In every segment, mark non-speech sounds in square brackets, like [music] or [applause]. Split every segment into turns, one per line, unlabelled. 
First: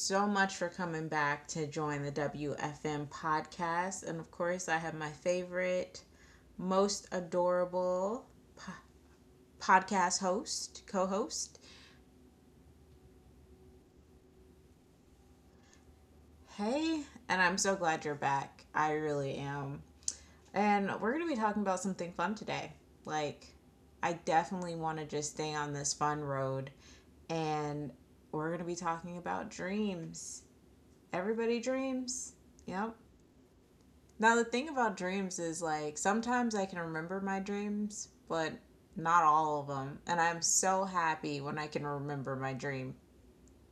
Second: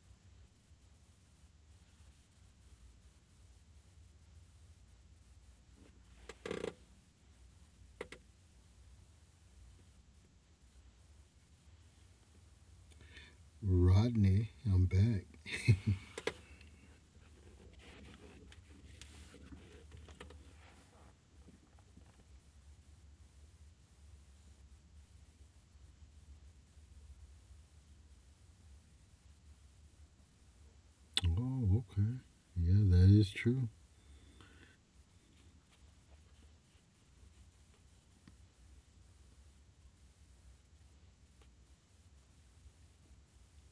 so much for coming back to join the WFM podcast. And of course, I have my favorite, most adorable po- podcast host, co host.
Rodney, I'm back.
Hey, and I'm so glad you're back. I really am. And we're going to be talking about something fun today. Like, I definitely want to just stay on this fun road. And we're going to be talking about dreams. Everybody
Oh, okay.
dreams.
Yeah,
Yep.
that is true.
Now, the thing about dreams is, like, sometimes I can remember my dreams, but not all of them. And I'm so happy when I can remember my dream.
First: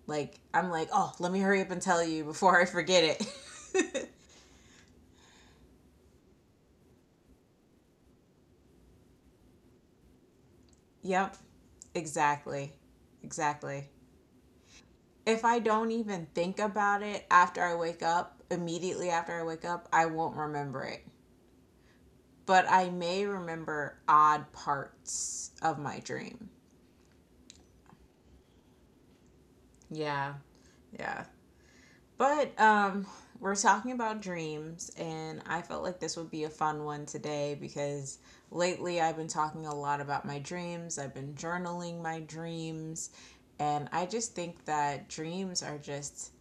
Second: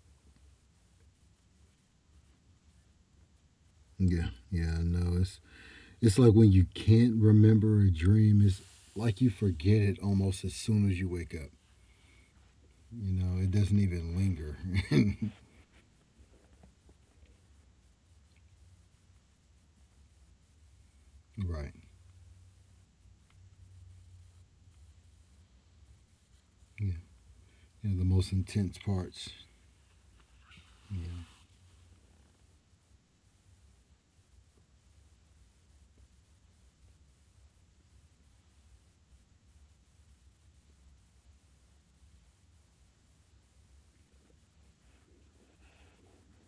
Like, I'm like, oh, let me hurry up and tell you before I forget it.
Yeah, yeah, I know. It's like when you can't remember a dream, it's like you forget it almost as soon as
[laughs]
you wake
Yep,
up.
exactly.
You know, it doesn't
Exactly.
even linger. [laughs]
If I don't even think about it after I wake up, immediately after I wake up, I won't remember it.
Right.
But I may remember odd parts of my dream.
Yeah. Yeah, the most intense parts.
Yeah.
Yeah.
Yeah. But we're talking about dreams, and I felt like this would be a fun one today because lately I've been talking a lot about my dreams. I've been journaling my dreams, and I just think that dreams are just,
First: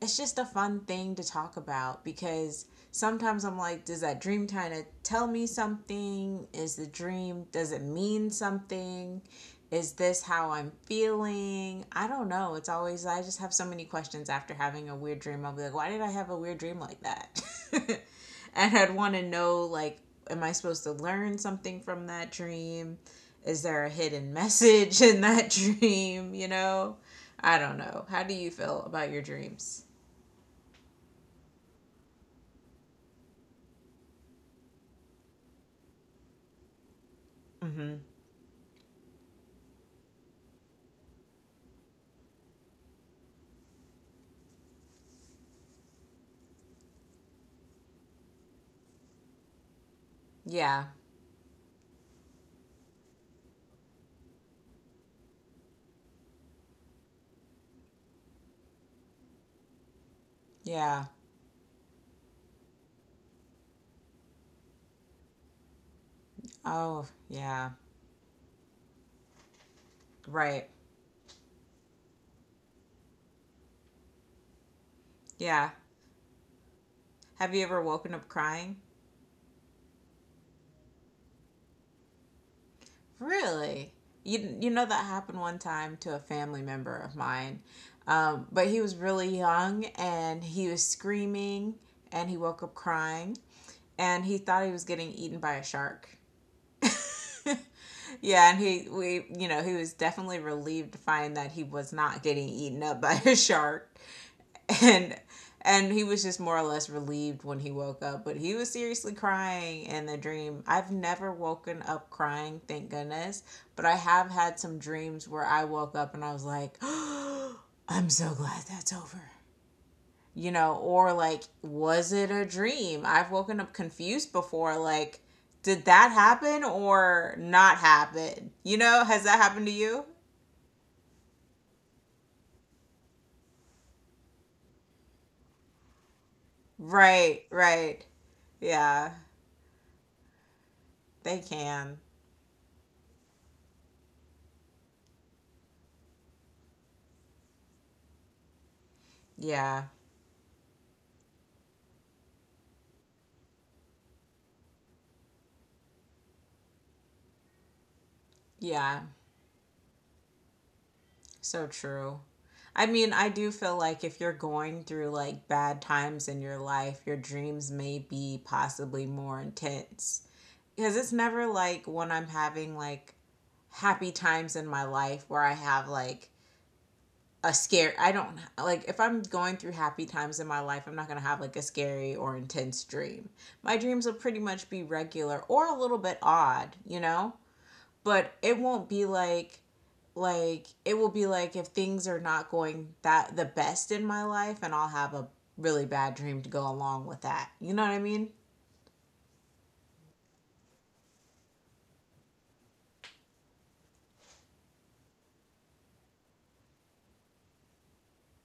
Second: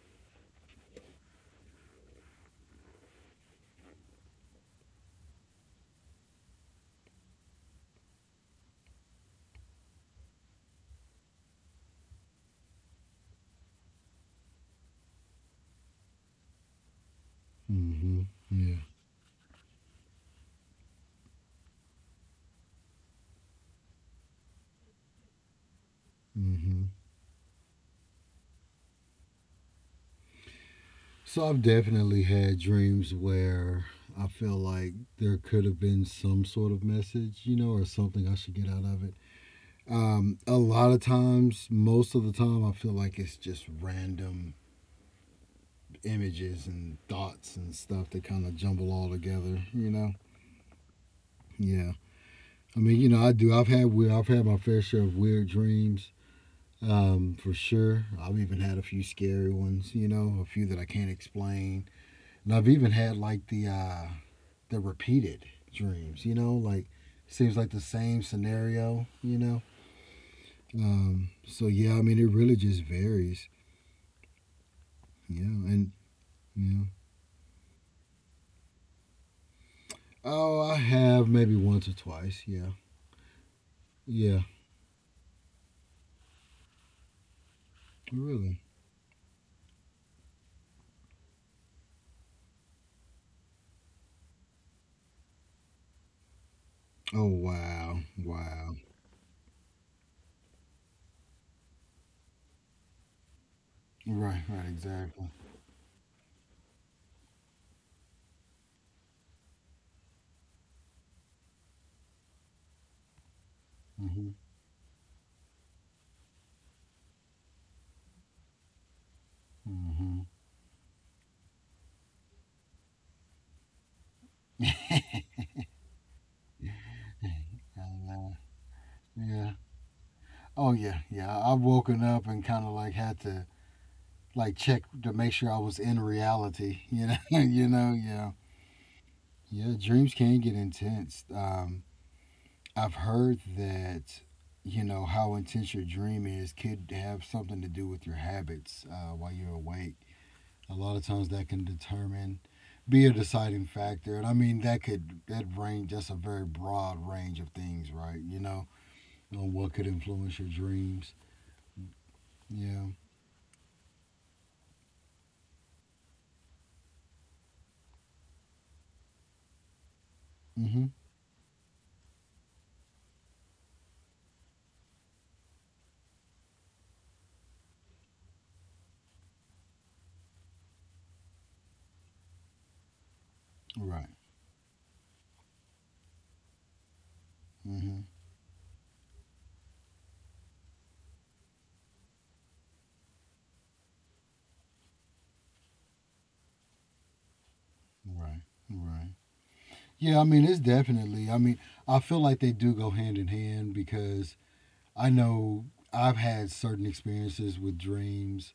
it's just a fun thing to talk about because sometimes I'm like, does that dream kind of tell me something? Is the dream, does it mean something? Is this how I'm feeling? I don't know. It's always, I just have so many questions after having a weird dream. I'll be like, why did I have a weird dream like that?
Mm-hmm.
[laughs] And
Yeah.
I'd want to know, like, am I supposed to learn something from that dream? Is there a hidden [laughs] message in that dream? You
Mm-hmm.
know? I don't know. How do you feel about your dreams?
So I've definitely had dreams where I feel like there could have been some sort of message, you know, or
Hmm.
something I should get out of it. A lot of times, most of the time, I feel like it's just random images and thoughts and stuff that kind of jumble all together. You know,
Yeah.
yeah. I mean, I do. I've had weird. I've had my fair share of weird dreams, for sure. I've even had a few scary ones. You know, a few that I
Yeah.
can't explain, and I've even had like the repeated dreams. You know, like
Oh,
seems like
yeah.
the same scenario. You know,
Right.
so yeah. I mean, it really just varies. Yeah,
Yeah.
and Yeah.
Have you ever woken up crying?
Oh, I have maybe once or twice. Yeah.
Really?
Yeah.
You know that happened one time to a family member of mine.
Really.
But he was really young and he was screaming and he woke up crying and he thought he was getting eaten by a shark.
Oh wow.
Yeah, and
Wow.
he we you know, he was definitely relieved to find that he was not getting eaten up by [laughs] a shark.
Right. Right.
and
Exactly.
and he was just more or less relieved when he woke up, but he was seriously crying in the dream. I've never woken up crying, thank goodness. But I
Mhm.
have had some dreams where I woke up and I was like, [gasps] oh, I'm so glad that's over,
Mhm.
or like, was it a dream? I've woken up confused before,
[laughs]
like, did that happen or not
And,
happen? Has that
yeah.
happened to you?
Oh yeah. Yeah. I've woken up and kind of like had to like check to make sure I was in reality. [laughs] You know.
Right,
you know.
right.
Yeah.
Yeah,
Yeah. Dreams can get intense.
they can.
I've heard that. You know how intense your dream is could have something to do with your habits while you're
Yeah.
awake. A lot of times that can determine be a deciding factor. And I mean, that's a very broad range of things, right? You know,
Yeah,
on what could influence your dreams.
so true.
Yeah.
I mean, I do feel like if you're going through like bad times in your life, your dreams may be possibly more intense.
Mm-hmm.
Because it's never like when I'm having like happy times in my life where I have like a scare. I don't Like, if I'm going through happy times in my life, I'm not going to have like a scary or intense dream. My
Right.
dreams will pretty much be regular or a little bit odd, you know?
Mm-hmm.
But it won't be like it will be like if things are not going that the best in my life and I'll have a really bad dream to go along with that. You know what I
Right.
mean?
Right. Yeah. I mean, it's definitely. I mean, I feel like they do go hand in hand, because I know I've had certain experiences with dreams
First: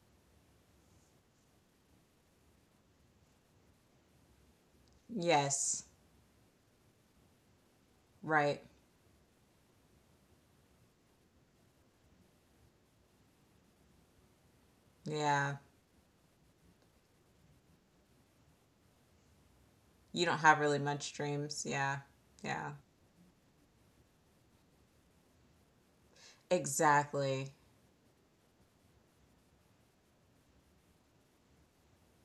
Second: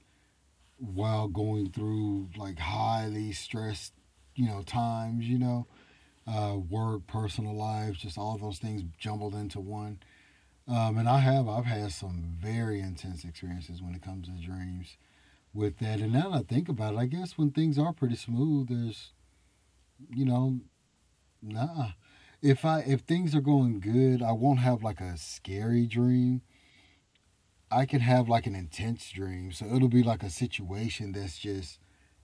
while going through like highly stressed, times. you know
Yes.
uh, work, personal lives, just all those
Right.
things jumbled into one. And I've had some very intense experiences when it comes to dreams
Yeah.
with that. And now that I think about it, I guess when things are pretty smooth, there's,
You
you
don't have
know,
really much dreams.
nah.
Yeah.
If
Yeah.
I if things are going good, I won't have like a scary dream.
Exactly.
I can have like an intense dream, so it'll be like a situation that's just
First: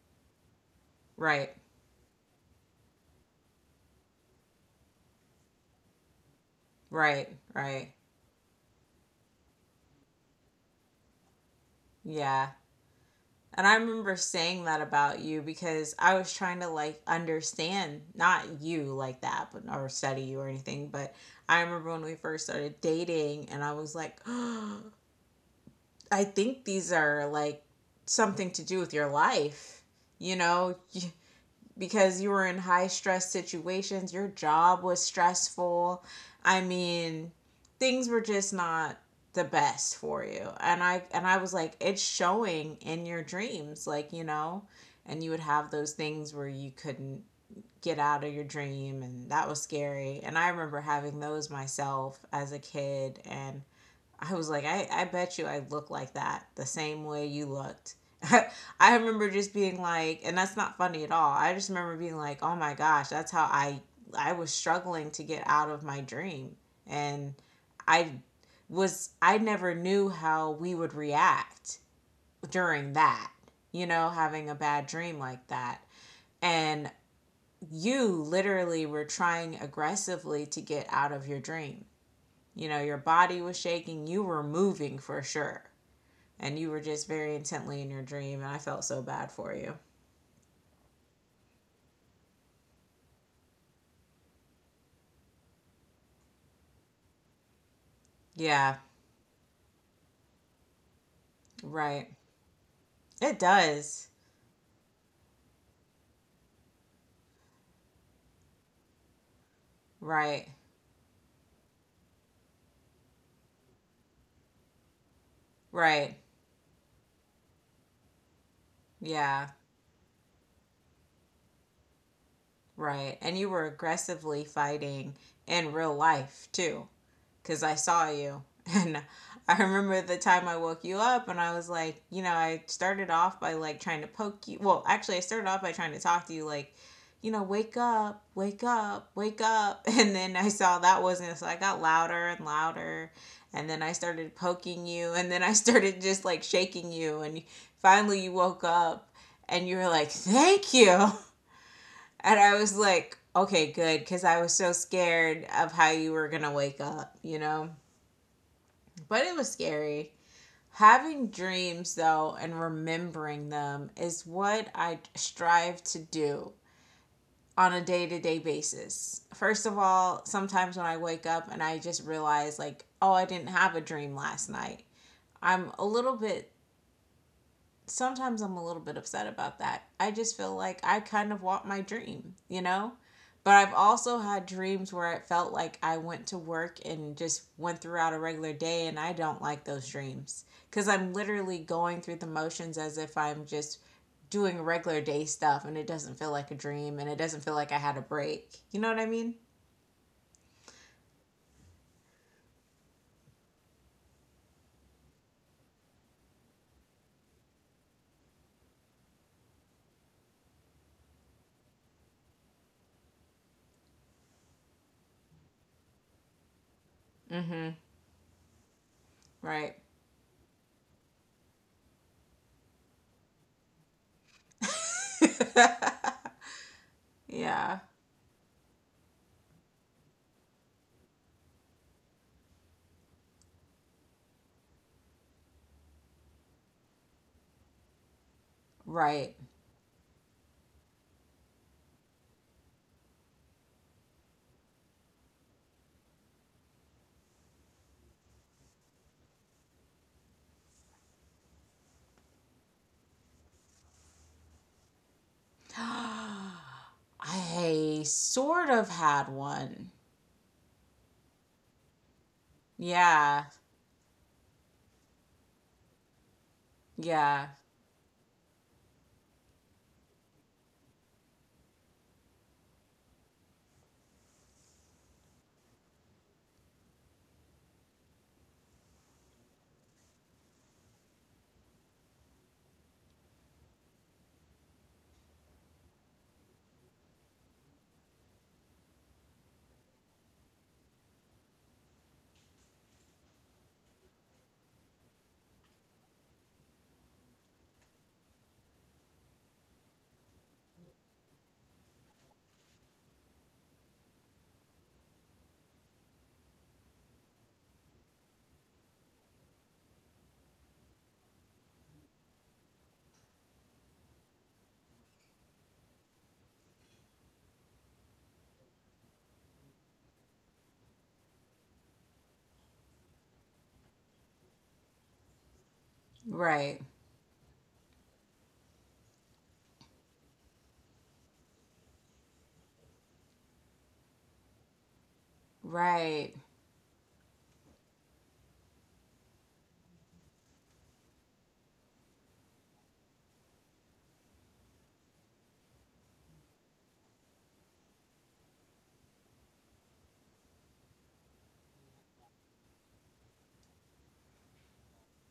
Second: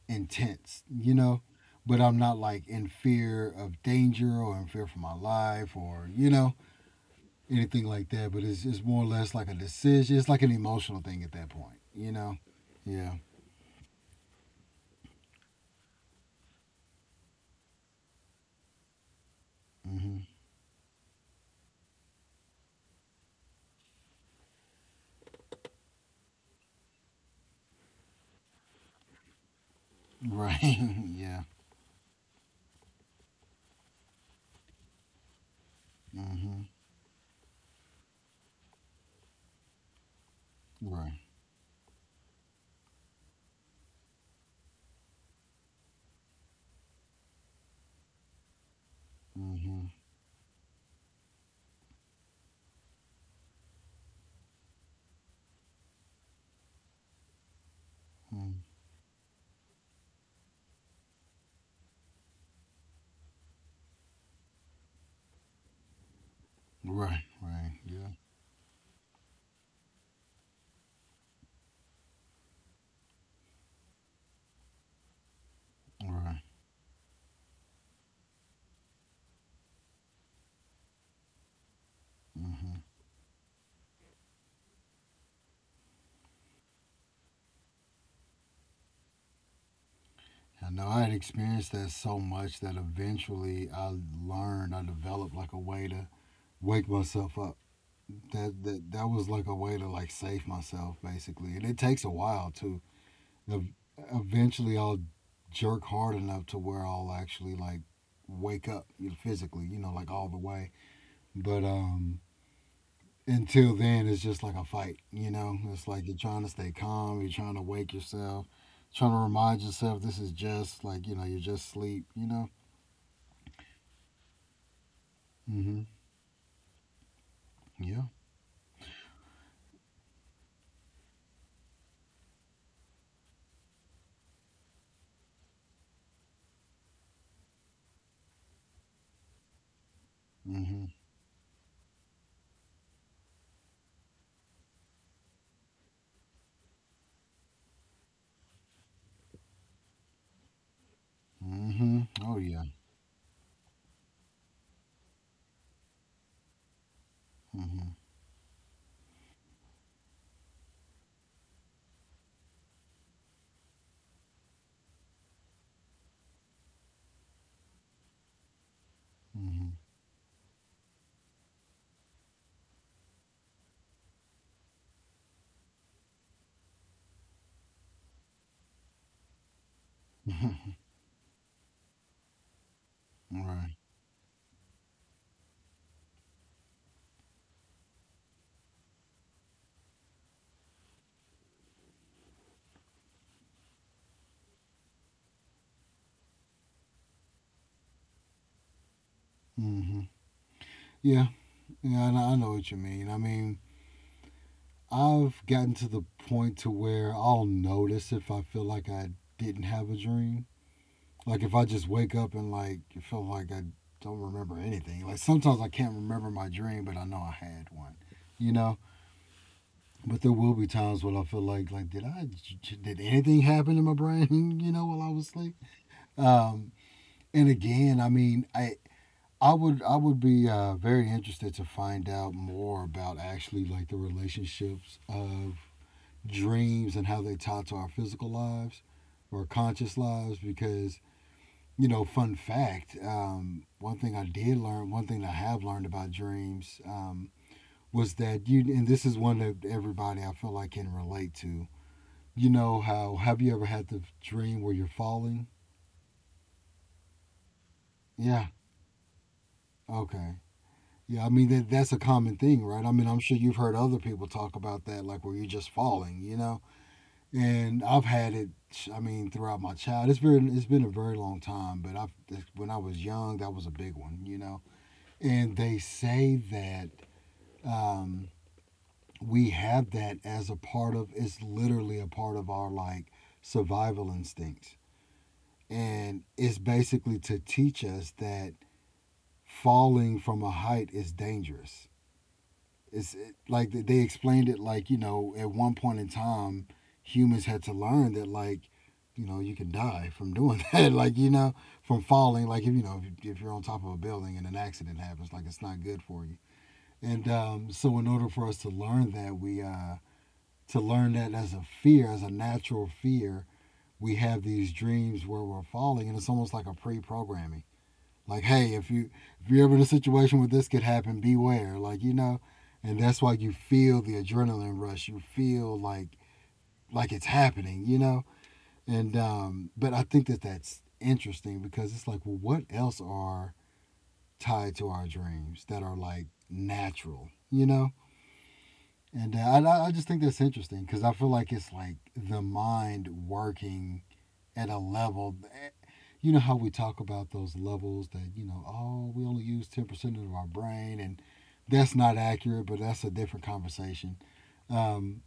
intense, you know.
Right.
But I'm not like in fear of danger or in fear for my life or, you know,
Right.
anything
Right.
like that, but it's more or less like a decision. It's like an emotional thing at that point, you know?
Yeah.
Yeah.
And I remember saying that about you because I was trying to, like, understand, not you like that, but or study
Hmm.
you or anything, but I remember when we first started dating and I was like, [gasps] I think these are like something to do with your life, you know,
Right. [laughs] Yeah.
because you were in high stress situations, your job was stressful. I
Hmm.
mean, things were just not the best for you. And I
Right.
and I was like, it's showing in your dreams, like, you know, and you would have those things where you couldn't get out of your dream, and that was
Hmm.
scary. And I remember having those myself as a kid and I was like, I bet you I look like that the same way you looked. [laughs]
Mm.
I remember just being like, and that's not funny at all. I just remember being like, oh my gosh, that's how I was struggling to get out of my dream.
Right.
And
Right. Yeah.
I was, I never knew how we would react during that, you know, having a bad dream like that.
Right.
And you literally were trying aggressively to get out of your dream. You know,
Hmm.
your body was shaking, you were moving for sure, and you were just very intently in your dream, and I felt so bad for you.
I know I had experienced that so much that eventually I developed like a way to wake myself up. That,
Yeah,
that that was like a way to like save myself basically, and it takes
right.
a while too.
It does.
Eventually, I'll jerk hard enough to where I'll actually like wake up physically, you know, like all the
Right,
way. But until then, it's just like a fight, you know. It's like you're
right.
trying to stay calm, you're trying to wake yourself, trying to
Yeah,
remind yourself this is just like, you're just sleep.
right. And you were aggressively fighting in
Mm-hmm.
real life too, because I
Yeah.
saw you. [laughs] And I remember the time I woke you up and I was like, you know, I started off by, like, trying to poke you. Well, actually, I started off by trying to talk to you, like, you know, wake up, wake up, wake up. [laughs] And then I saw
Mm-hmm.
that wasn't, so I got louder and louder. And then I started poking you. And then I [laughs] started just like shaking you. And finally, you woke up and you were like, thank you. [laughs]
Mm-hmm. Oh
And I
yeah.
was like, okay, good. Cause I was so scared of how you were going to wake up, you know?
Mm-hmm.
But it was scary. Having dreams, though, and remembering them is what I strive to do on a day to day basis. First
Mm-hmm.
of all, sometimes when I wake up and I just realize, like, oh, I didn't have a dream last night, I'm a little bit, sometimes I'm a little bit upset about that. I just feel like I kind of walked my dream, you know?
[laughs]
But I've
Right.
also had dreams where it felt like I went to work and just went throughout a regular day, and I don't like those dreams because I'm literally going through the motions as if I'm just doing regular day stuff and it doesn't feel like a dream and it doesn't feel like I had a break. You know what I mean?
Mm-hmm. Yeah. Yeah. I know what you mean. I mean, I've gotten to the point to where I'll notice if I feel like I didn't have a dream. Like if I just wake up and like feel like I don't remember anything. Like sometimes I can't remember my dream, but I know I had one. You know,
Right.
but there will be times when I feel like, did anything happen in my brain? [laughs] You know, while I was asleep. Um, and
Yeah.
again, I mean, I would be very interested to find out more about actually like the relationships of dreams and how they tie to our physical lives
Right.
or conscious lives because, fun fact. One thing I did learn one thing I have learned about dreams, was that you, and this is one that everybody, I feel like, can relate to. How have you ever had the dream where you're falling?
[gasps] I
Yeah.
sort of had one.
Okay. Yeah. I mean that's a common thing, right? I mean, I'm sure
Yeah.
you've heard other people talk about that, like where you're just falling.
Yeah.
And I've had it. I mean, throughout my child, it's been a very long time. But I, when I was young, that was a big one, you know. And they say that um, we have that as a part of. It's literally a part of our like survival instincts, and it's basically to teach us that falling from a height is dangerous. It's like they explained it, like, at one point in time humans had to learn that, like, you can die from doing that. [laughs] Like, from falling. Like, if, you're on top of a building and an accident happens, like, it's not good for you. And so in order for us to learn that, as a fear, as a natural fear, we have these dreams where we're falling, and it's almost like a pre-programming. Like, hey, if you're ever in a situation where this could happen, beware. Like, and that's why you feel the adrenaline rush. You feel like
Right.
like it's happening. And but I think that that's interesting because it's like, well, what else are tied to our dreams that are like
Right.
natural, you know? And I just think that's interesting because I feel like it's like the mind working at a level. You know how we talk about those levels that, oh, we only use 10% of our brain, and that's not accurate, but that's a different conversation. Um,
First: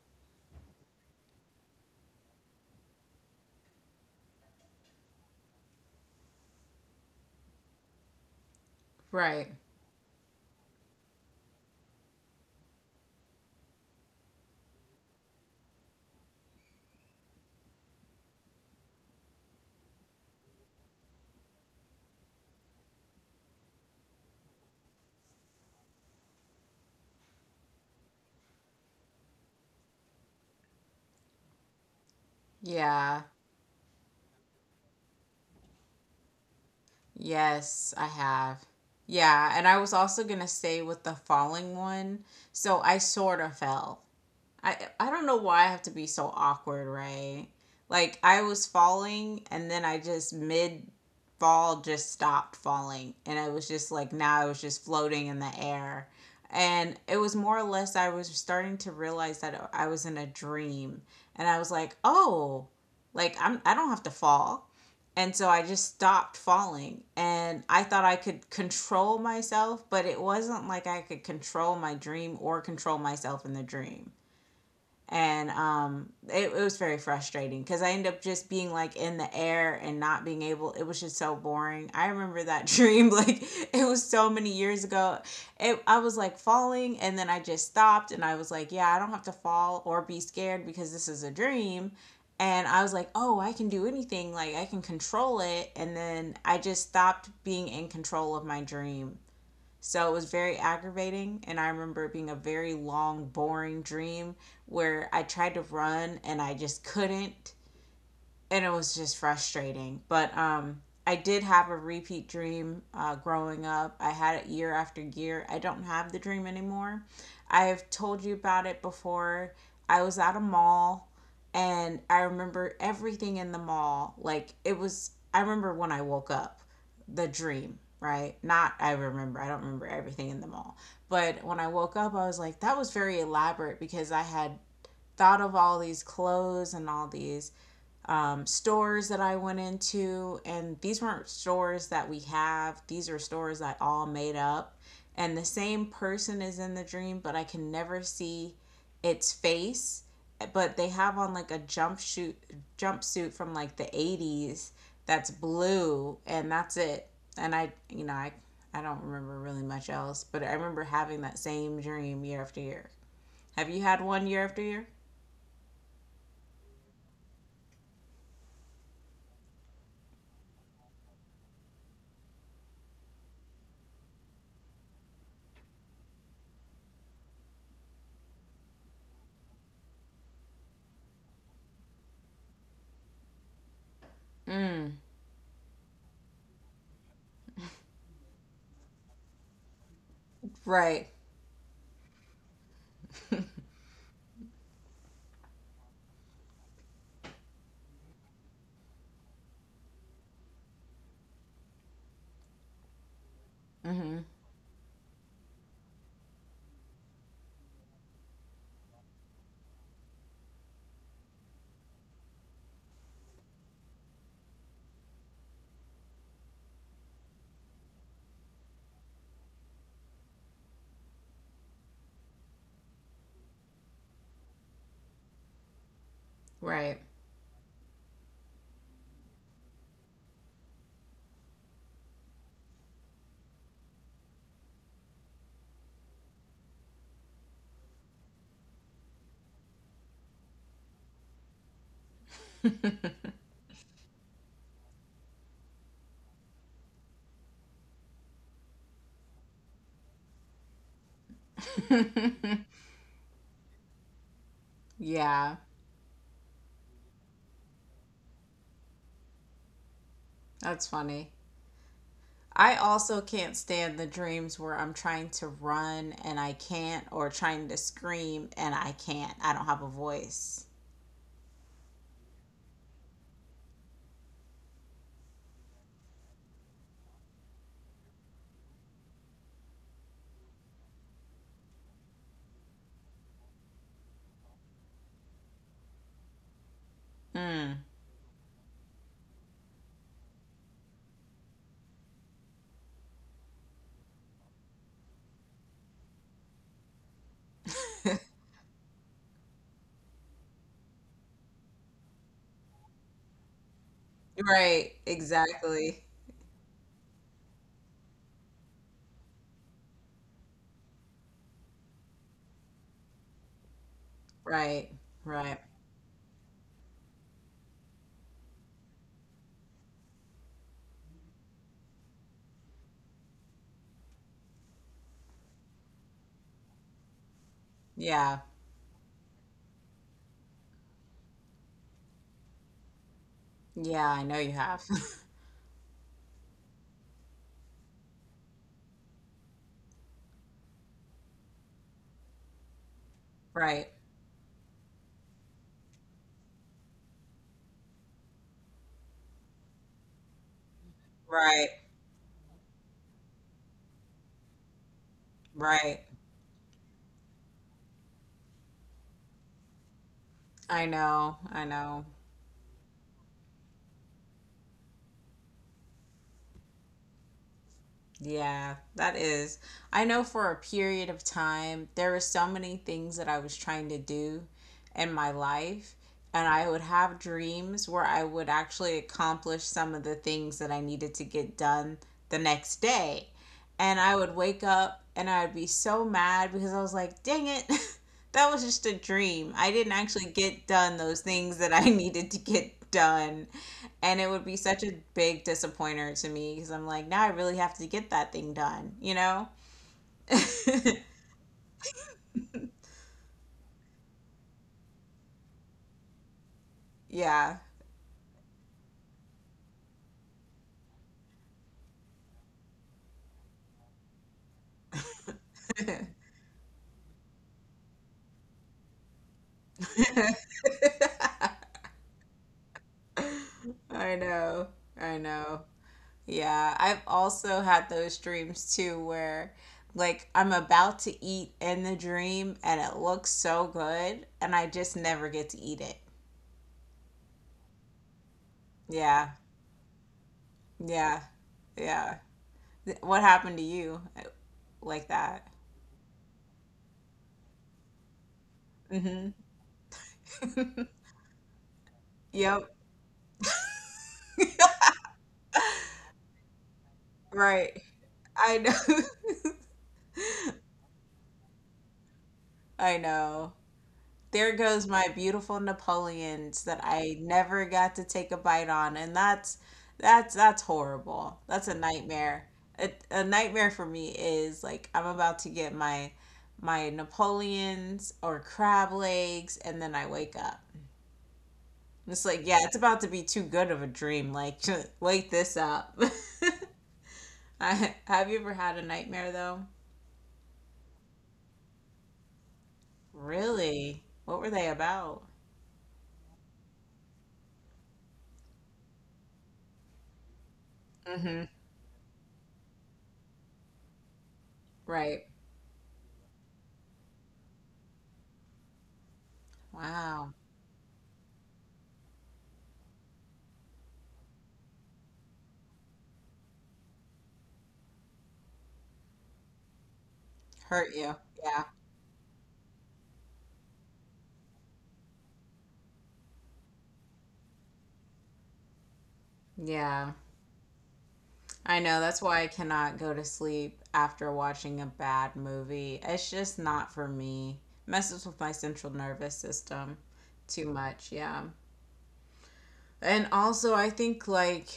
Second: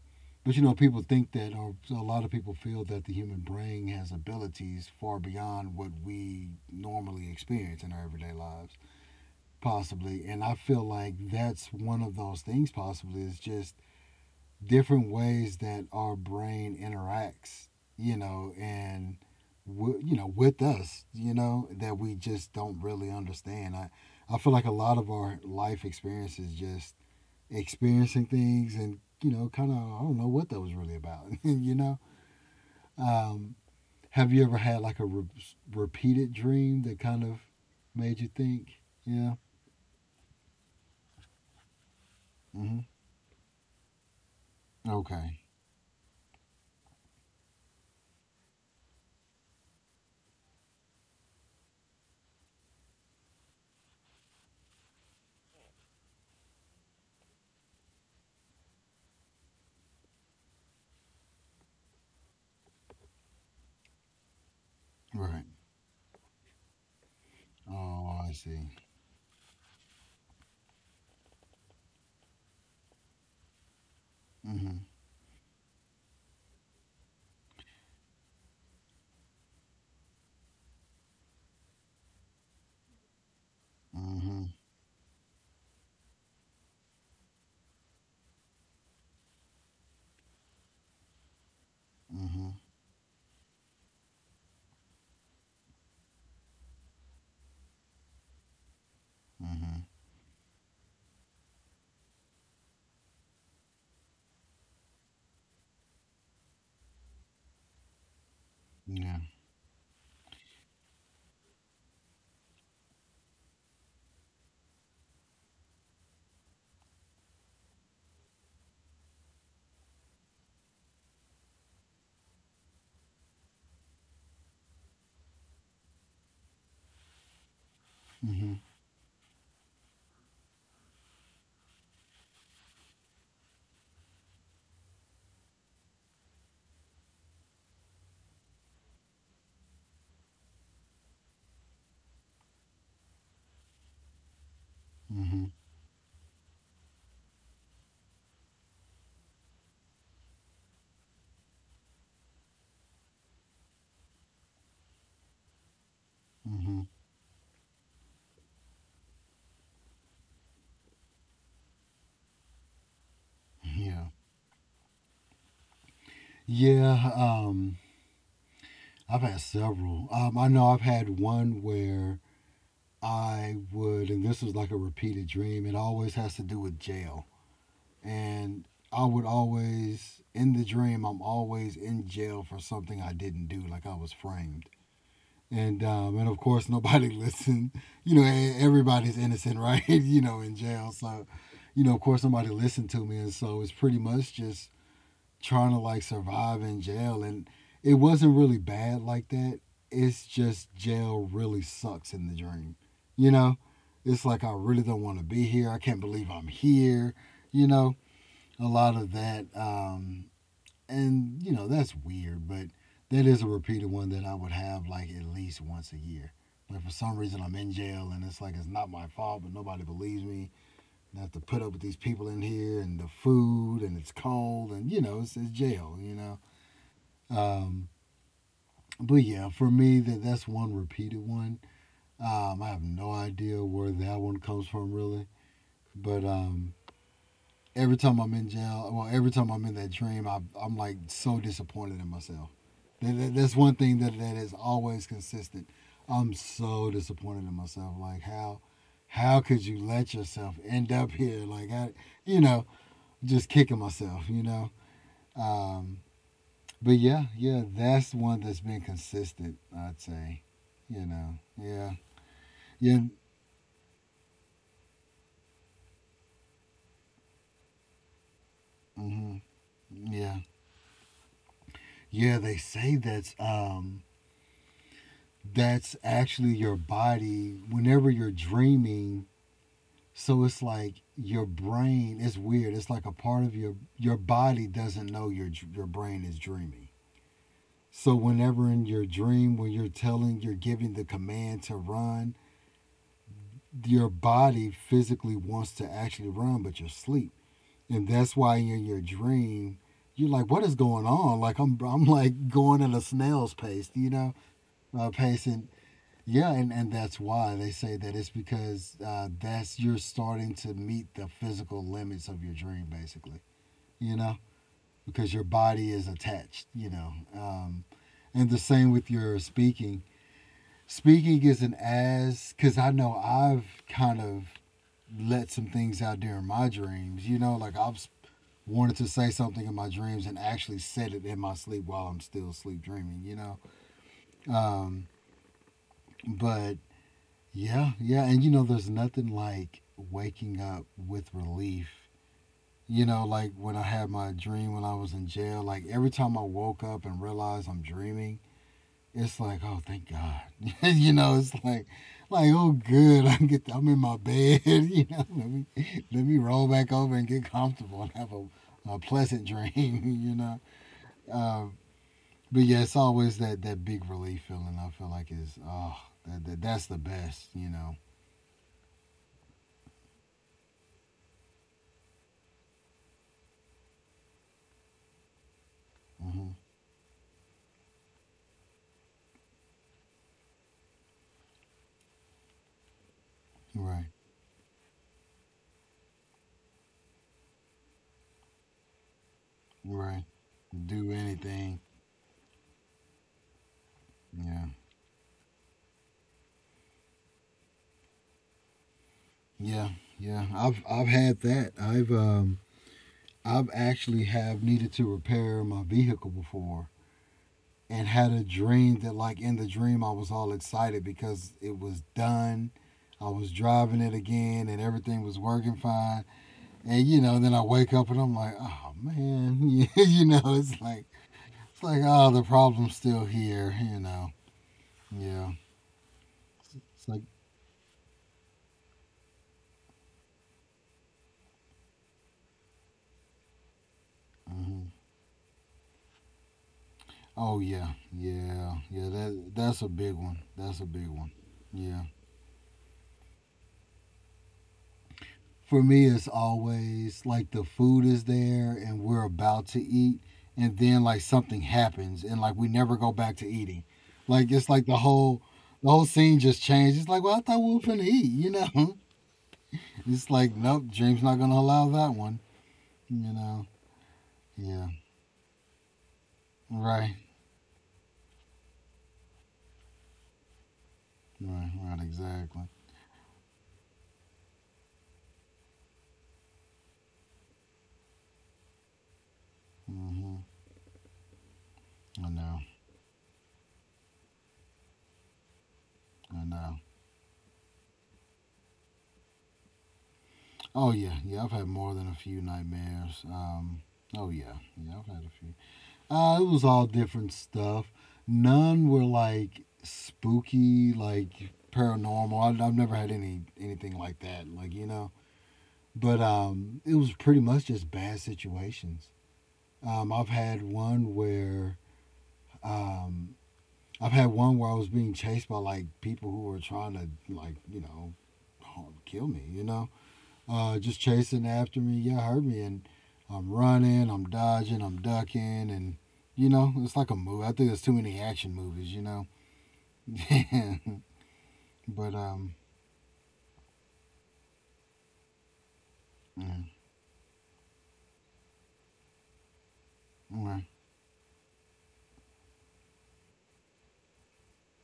but, people think that, or a lot of people feel that the human brain has abilities far beyond what we normally experience in our everyday lives,
Right.
possibly. And I feel like that's one of those things, possibly, is just different ways that our brain interacts, and with us, that we just don't really understand. I feel like a lot of our life experiences just experiencing things, and kind of, I don't know what that was really about. [laughs]
Yeah.
Um, have you ever had like a repeated dream that kind of
Yes, I
made you
have.
think? Yeah.
Yeah, and I was also gonna say with the falling one. So
Hmm.
I sort of fell. I don't know
Okay.
why I have to be so awkward, right? Like, I was falling and then I just mid fall just stopped falling and I was just like, now I was just floating in the air. And it was more or less I was starting to realize that I was in a dream and I was like, "Oh, like, I'm, I don't have to fall." And
Right.
so I just stopped falling and I thought
Oh,
I
I
could
see.
control myself, but it wasn't like I could control my dream or control myself in the dream.
Mm-hmm.
And it was very frustrating because I ended up just being like in the air and not being able. It was just so boring. I remember that [laughs] dream, like, it was so
Mm-hmm.
many years ago. I was like falling and then I just stopped and I was like, yeah, I don't have to fall or be scared because this is a dream.
Mm-hmm.
And I was like, oh, I can do anything, like, I can control it. And then I just stopped being in control of my dream,
Mm-hmm.
so it was very aggravating. And I remember it being a very long, boring dream where I tried to run and I just couldn't, and it was just
Yeah.
frustrating. But I did have a repeat dream growing up. I had it year after year. I don't have the dream anymore. I have told you about it before. I was at a mall and I remember everything in the mall. Like, it was, I remember when I woke up, the dream, right?
Hmm.
Not, I remember, I don't remember everything in the mall. But when I woke up, I was like, that was very elaborate because I had thought of all these clothes and all these stores that I went into, and these weren't stores that we have. These are stores I all made up, and
Hmm.
the same person is in the dream, but I can never see its face. But they have on, like, a jumpsuit from like the '80s that's blue, and that's
Hmm.
it. And I, you know, I don't remember really much else, but I remember having that same dream year after year. Have you had
Yeah.
one year after year?
Yeah. I've had several. I know I've had one where I would, and this was like a repeated dream. It always has to do with jail, and I would always in the dream. I'm always in jail for something I didn't do, like I was framed.
Mm,
And of course nobody [laughs] listened. You know, everybody's innocent, right? [laughs] In jail,
right.
so, of course somebody listened to me, and so it's pretty much just trying to like survive in jail. And it wasn't really bad like that. It's just jail really sucks in the dream you know
Mm-hmm.
it's like I really don't want to be here, I can't believe I'm here you know a lot of that. And that's weird, but that is a repeated one that I would have like at least once a year. Like for some reason, I'm in jail and it's like it's not my fault, but nobody believes me. And I have to put up with these people in here, and the food, and it's cold, and, it's jail you know
Right.
um, but yeah, for me, that's one repeated one. I have no idea where that one comes from, really. But every time I'm in jail, well, every time I'm in that dream, I'm like so disappointed in myself. That's one thing that is always consistent. I'm so disappointed in myself. Like how could you let yourself end up here? Like you know, just kicking myself.
Yeah,
Um, But yeah, yeah, that's one that's been consistent. I'd say,
that's funny.
yeah.
I
Yeah.
also can't stand the dreams where I'm trying to run and I can't, or trying to scream and I
Hmm.
can't. I don't have a
Yeah.
voice.
Yeah. They say that's actually your body whenever you're dreaming. So it's like your brain. It's weird. It's like a part of your body doesn't know your brain is dreaming.
Mm.
So whenever in your dream, when you're giving the command to run, your body physically wants to actually run, but you're asleep. And that's why in your dream you're like, what is going on? Like I'm like going at a snail's pace, you know,
Right,
and
exactly.
yeah, and that's why they say that it's because that's you're starting to meet the physical limits of your dream, basically, you know,
Right,
because your
right.
body is attached, you know, and the same with your speaking. Speaking isn't as because I know I've kind of let some things out during my dreams, you know, like I've
Yeah,
wanted to say something in my dreams and actually said it in my sleep while I'm still sleep dreaming, you know?
yeah, I know you have. [laughs]
Um, but yeah, yeah. And you know, there's nothing like waking up with relief. You know, like when I
Right,
had my dream when I was in jail, like every time I woke up and realized I'm dreaming, it's like, oh, thank God. [laughs] You know, it's
right,
like, oh, good. [laughs] I get. I'm in my bed. [laughs] You know, let me
right.
let me roll back over and get comfortable and have a pleasant dream. [laughs] You know,
I know,
uh,
I know.
but yeah, it's always that big relief feeling. I feel like is oh, that's the best, you know.
Yeah, that is. I know for a period of time, there were so many things that I was trying to do in my life.
Hmm.
And I would have dreams where I would actually accomplish some of the things that I needed to get done the next day. And
Right,
I would wake up and I would be so mad because I was like, dang it, [laughs] that was just a dream. I didn't
right.
actually get done
Do
those things that
anything.
I [laughs] needed to get done, and it would be
Yeah,
such a big disappointer to me because I'm like, now I really have to get that thing done, you know?
yeah, yeah. I've had that. I've actually have needed to repair my vehicle before
Yeah.
and had a dream that like in the dream I was all excited because it was done. I was driving it again and everything was working fine. And you know, then I wake up and I'm like, oh man, [laughs] you know,
[laughs]
it's like, oh, the problem's still here, you
I
know.
know. I
Yeah.
know. Yeah. I've
It's like,
also had those dreams too where like I'm about to eat in the dream and it looks so good and I
hmm
just never get to eat it.
oh, yeah, yeah, yeah.
Yeah.
That's a big one. That's a big
Yeah.
one. Yeah.
Yeah. What happened to you like that?
For me, it's always like the food is there and we're
Hmm.
about to eat, and then
[laughs]
like something happens and like we
Yep.
never go back to eating. Like, it's like the whole. The whole scene just changed. It's like, well, I thought we were
Right.
finna eat, you
I know.
know.
[laughs]
[laughs] It's like, nope, James not gonna allow that one,
I
you
know.
know.
There
Yeah,
goes my beautiful Napoleons that
right,
I never got to take a bite on, and that's that's horrible.
right,
That's a
right,
nightmare.
exactly.
A nightmare for me is like I'm about to get my Napoleons or crab legs, and then I
Hmm.
wake up.
I
It's like,
know.
yeah, it's about to be too good of a dream. Like, [laughs] wake this up.
I know.
[laughs] I, have you ever had a nightmare though?
Oh yeah, yeah. I've had more than a few nightmares.
Really?
Oh
What were
yeah,
they
yeah. I've had
about?
a few. It was all different stuff. None were like spooky, like paranormal. I've never had anything like that. Like you know.
Right.
But it was pretty much just bad situations. Um, I've
Wow.
had one where um, I've had one where I was being chased by like people who were trying to like you know kill me. You know, just
Hurt you.
chasing
Yeah.
after me. Y'all heard me, and I'm running, I'm dodging, I'm ducking, and you know, it's like a movie. I think there's too many action movies, you know.
Yeah. I
[laughs]
know.
But
That's why I cannot go to sleep after watching a bad movie. It's
yeah,
just not for me. Messes with my central nervous system
right,
too much. Yeah. And also, I think like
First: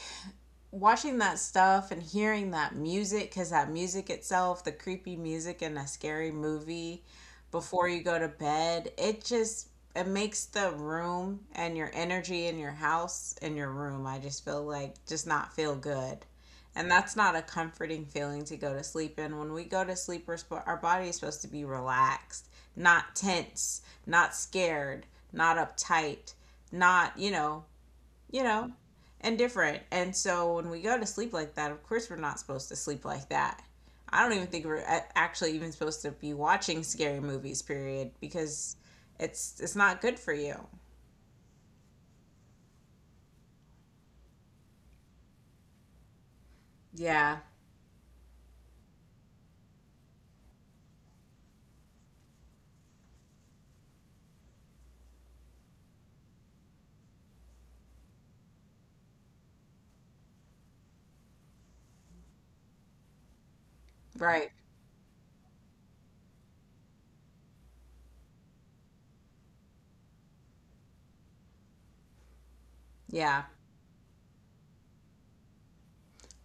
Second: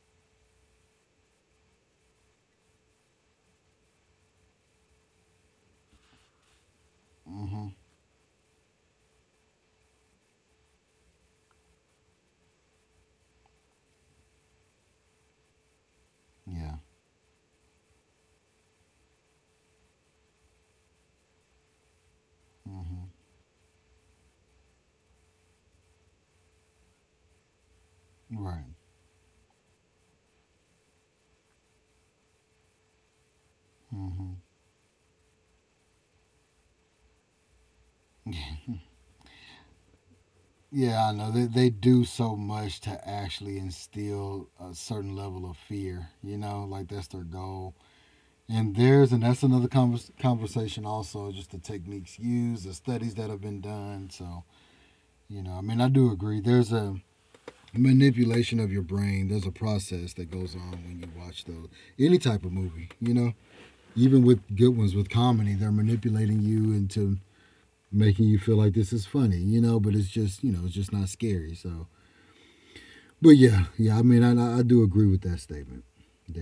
watching that stuff and hearing that music, because that music itself, the creepy music in a scary movie
mm-hmm,
before you go to bed, it makes the room and your energy in your house and your room, I just feel like just not feel good.
yeah,
And that's not a comforting feeling to go to sleep in. When we go to sleep, our body is supposed to be relaxed,
mm-hmm,
not tense, not scared, not uptight, not, you
right,
know, and different. And so when we go to sleep like that, of course, we're not supposed to sleep like that. I don't
mm-hmm.
even think actually even supposed to be watching scary movies, period, because it's not good for you.
Yeah, I know they do so much to actually instill a certain level of fear. You know, like that's their
Yeah.
goal. And that's another conversation also, just the techniques used, the studies that have been done. So you know, I mean, I do agree. There's a manipulation of your brain. There's a process that goes on when you watch those any type of movie. You know, even
Right.
with good ones with comedy, they're manipulating you into making you feel like this is funny. You know, but it's just not scary. So, but
Yeah.
yeah, yeah. I mean, I do agree with that statement.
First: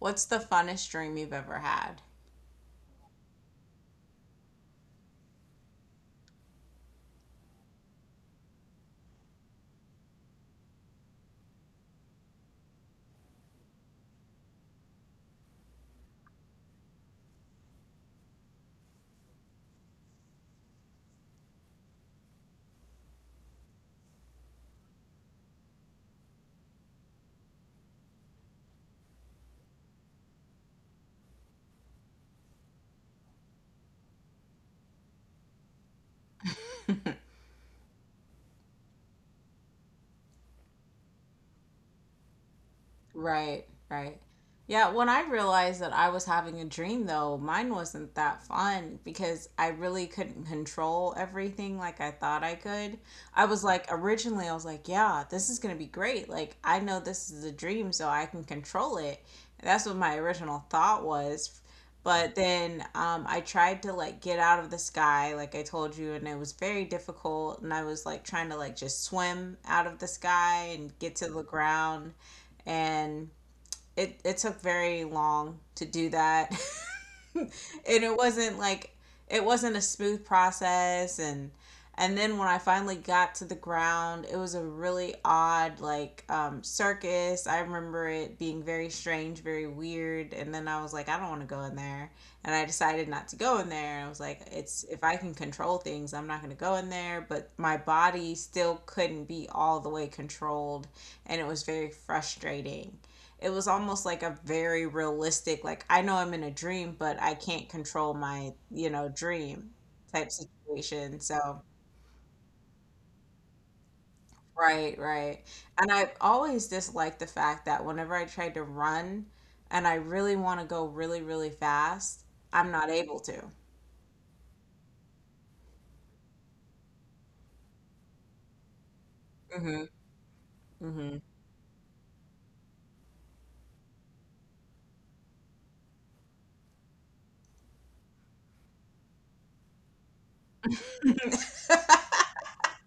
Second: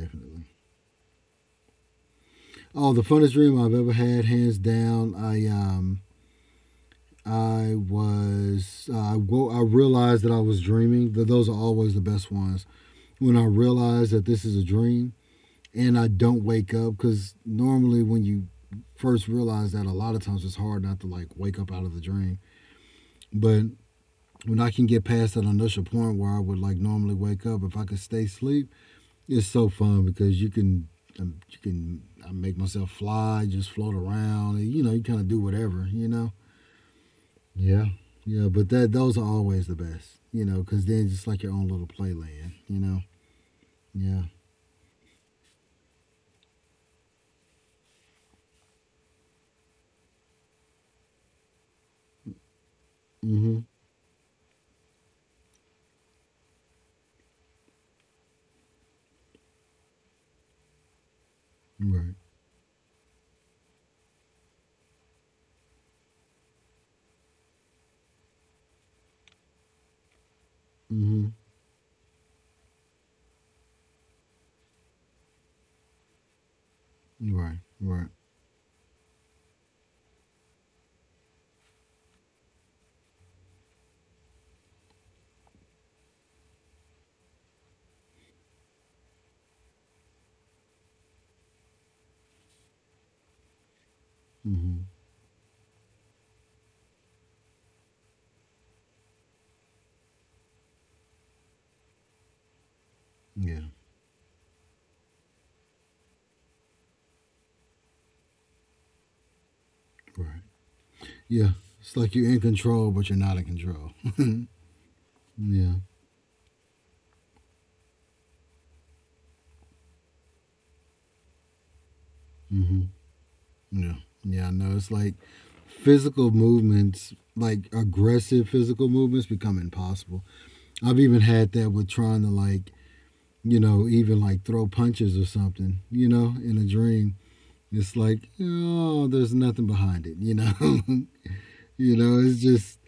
What's the funnest dream you've ever had?
Oh, the funnest dream I've ever had, hands down. I realized that I was dreaming. Those are always the best ones when I realize that this is a dream and I don't wake up because normally when you first realize that a lot of times it's hard not to like wake up out of the dream. But when I can get past that initial point where I would like normally wake up, if I could stay asleep, it's so fun because you can I make myself fly, just float around, and, you know, you kind of do whatever, you know. Yeah, yeah, but that those are always the best, you know, because then it's like your own little playland, you know.
Right, right.
Yeah.
Yeah, when I realized that I was having a dream, though, mine wasn't that fun because I really couldn't control everything like I thought I could. I
Mm-hmm.
was like, originally, I was like, yeah, this is going to be great. Like, I know this is a dream, so I can control it. That's what my original thought was.
Right.
But then I tried to like get out of the sky, like I told you, and it was very difficult. And I was like trying to like just swim out of the sky and get to
Mm-hmm.
the ground, and it took very long to do that.
Right,
[laughs] and
right.
it wasn't like it wasn't a smooth process, and then when I finally got to the ground, it was a really odd, like, circus. I remember it being very strange, very weird, and then I was like, I don't want to go in there. And I decided not to go in there. And I was like, it's,
Hmm.
if I can control things, I'm not going to go in there. But my body still couldn't be all the way controlled, and it was very frustrating. It
Yeah,
was almost like a very realistic, like, I know I'm in a dream, but I can't control my, you know, dream
right.
type situation,
Yeah,
so
it's like you're in control, but you're not in control.
right, right.
Yeah,
And I always disliked the fact that whenever I tried to run and I really want to go really, really fast, I'm
hmm
not able to.
yeah, yeah. I know. It's like physical movements, like aggressive physical movements, become
Hmm.
impossible. I've
Hmm.
even had that with trying to like, you know, even like throw punches or something, you know, in a dream. It's like, oh, there's nothing behind it, you know. [laughs] You know, it's just,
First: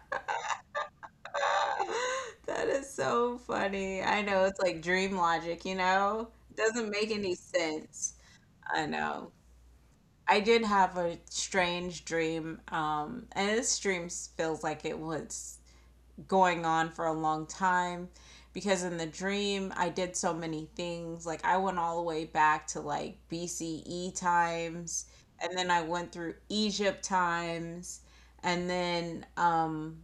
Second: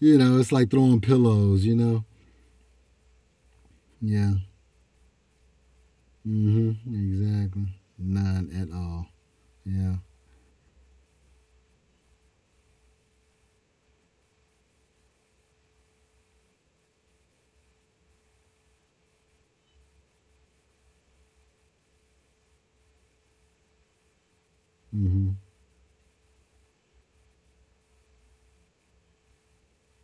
you know, it's like throwing pillows, you know.
[laughs] That is so funny. I
Yeah.
know, it's like dream logic, you know,
Mm-hmm.
doesn't make any
Exactly.
sense.
None at
I
all.
know.
Yeah.
I did have a strange dream, and this dream feels like it was going on for a long time because in the dream I did so many things. Like I went all the way back to like BCE times,
Mm-hmm.
and then I went through Egypt times, and then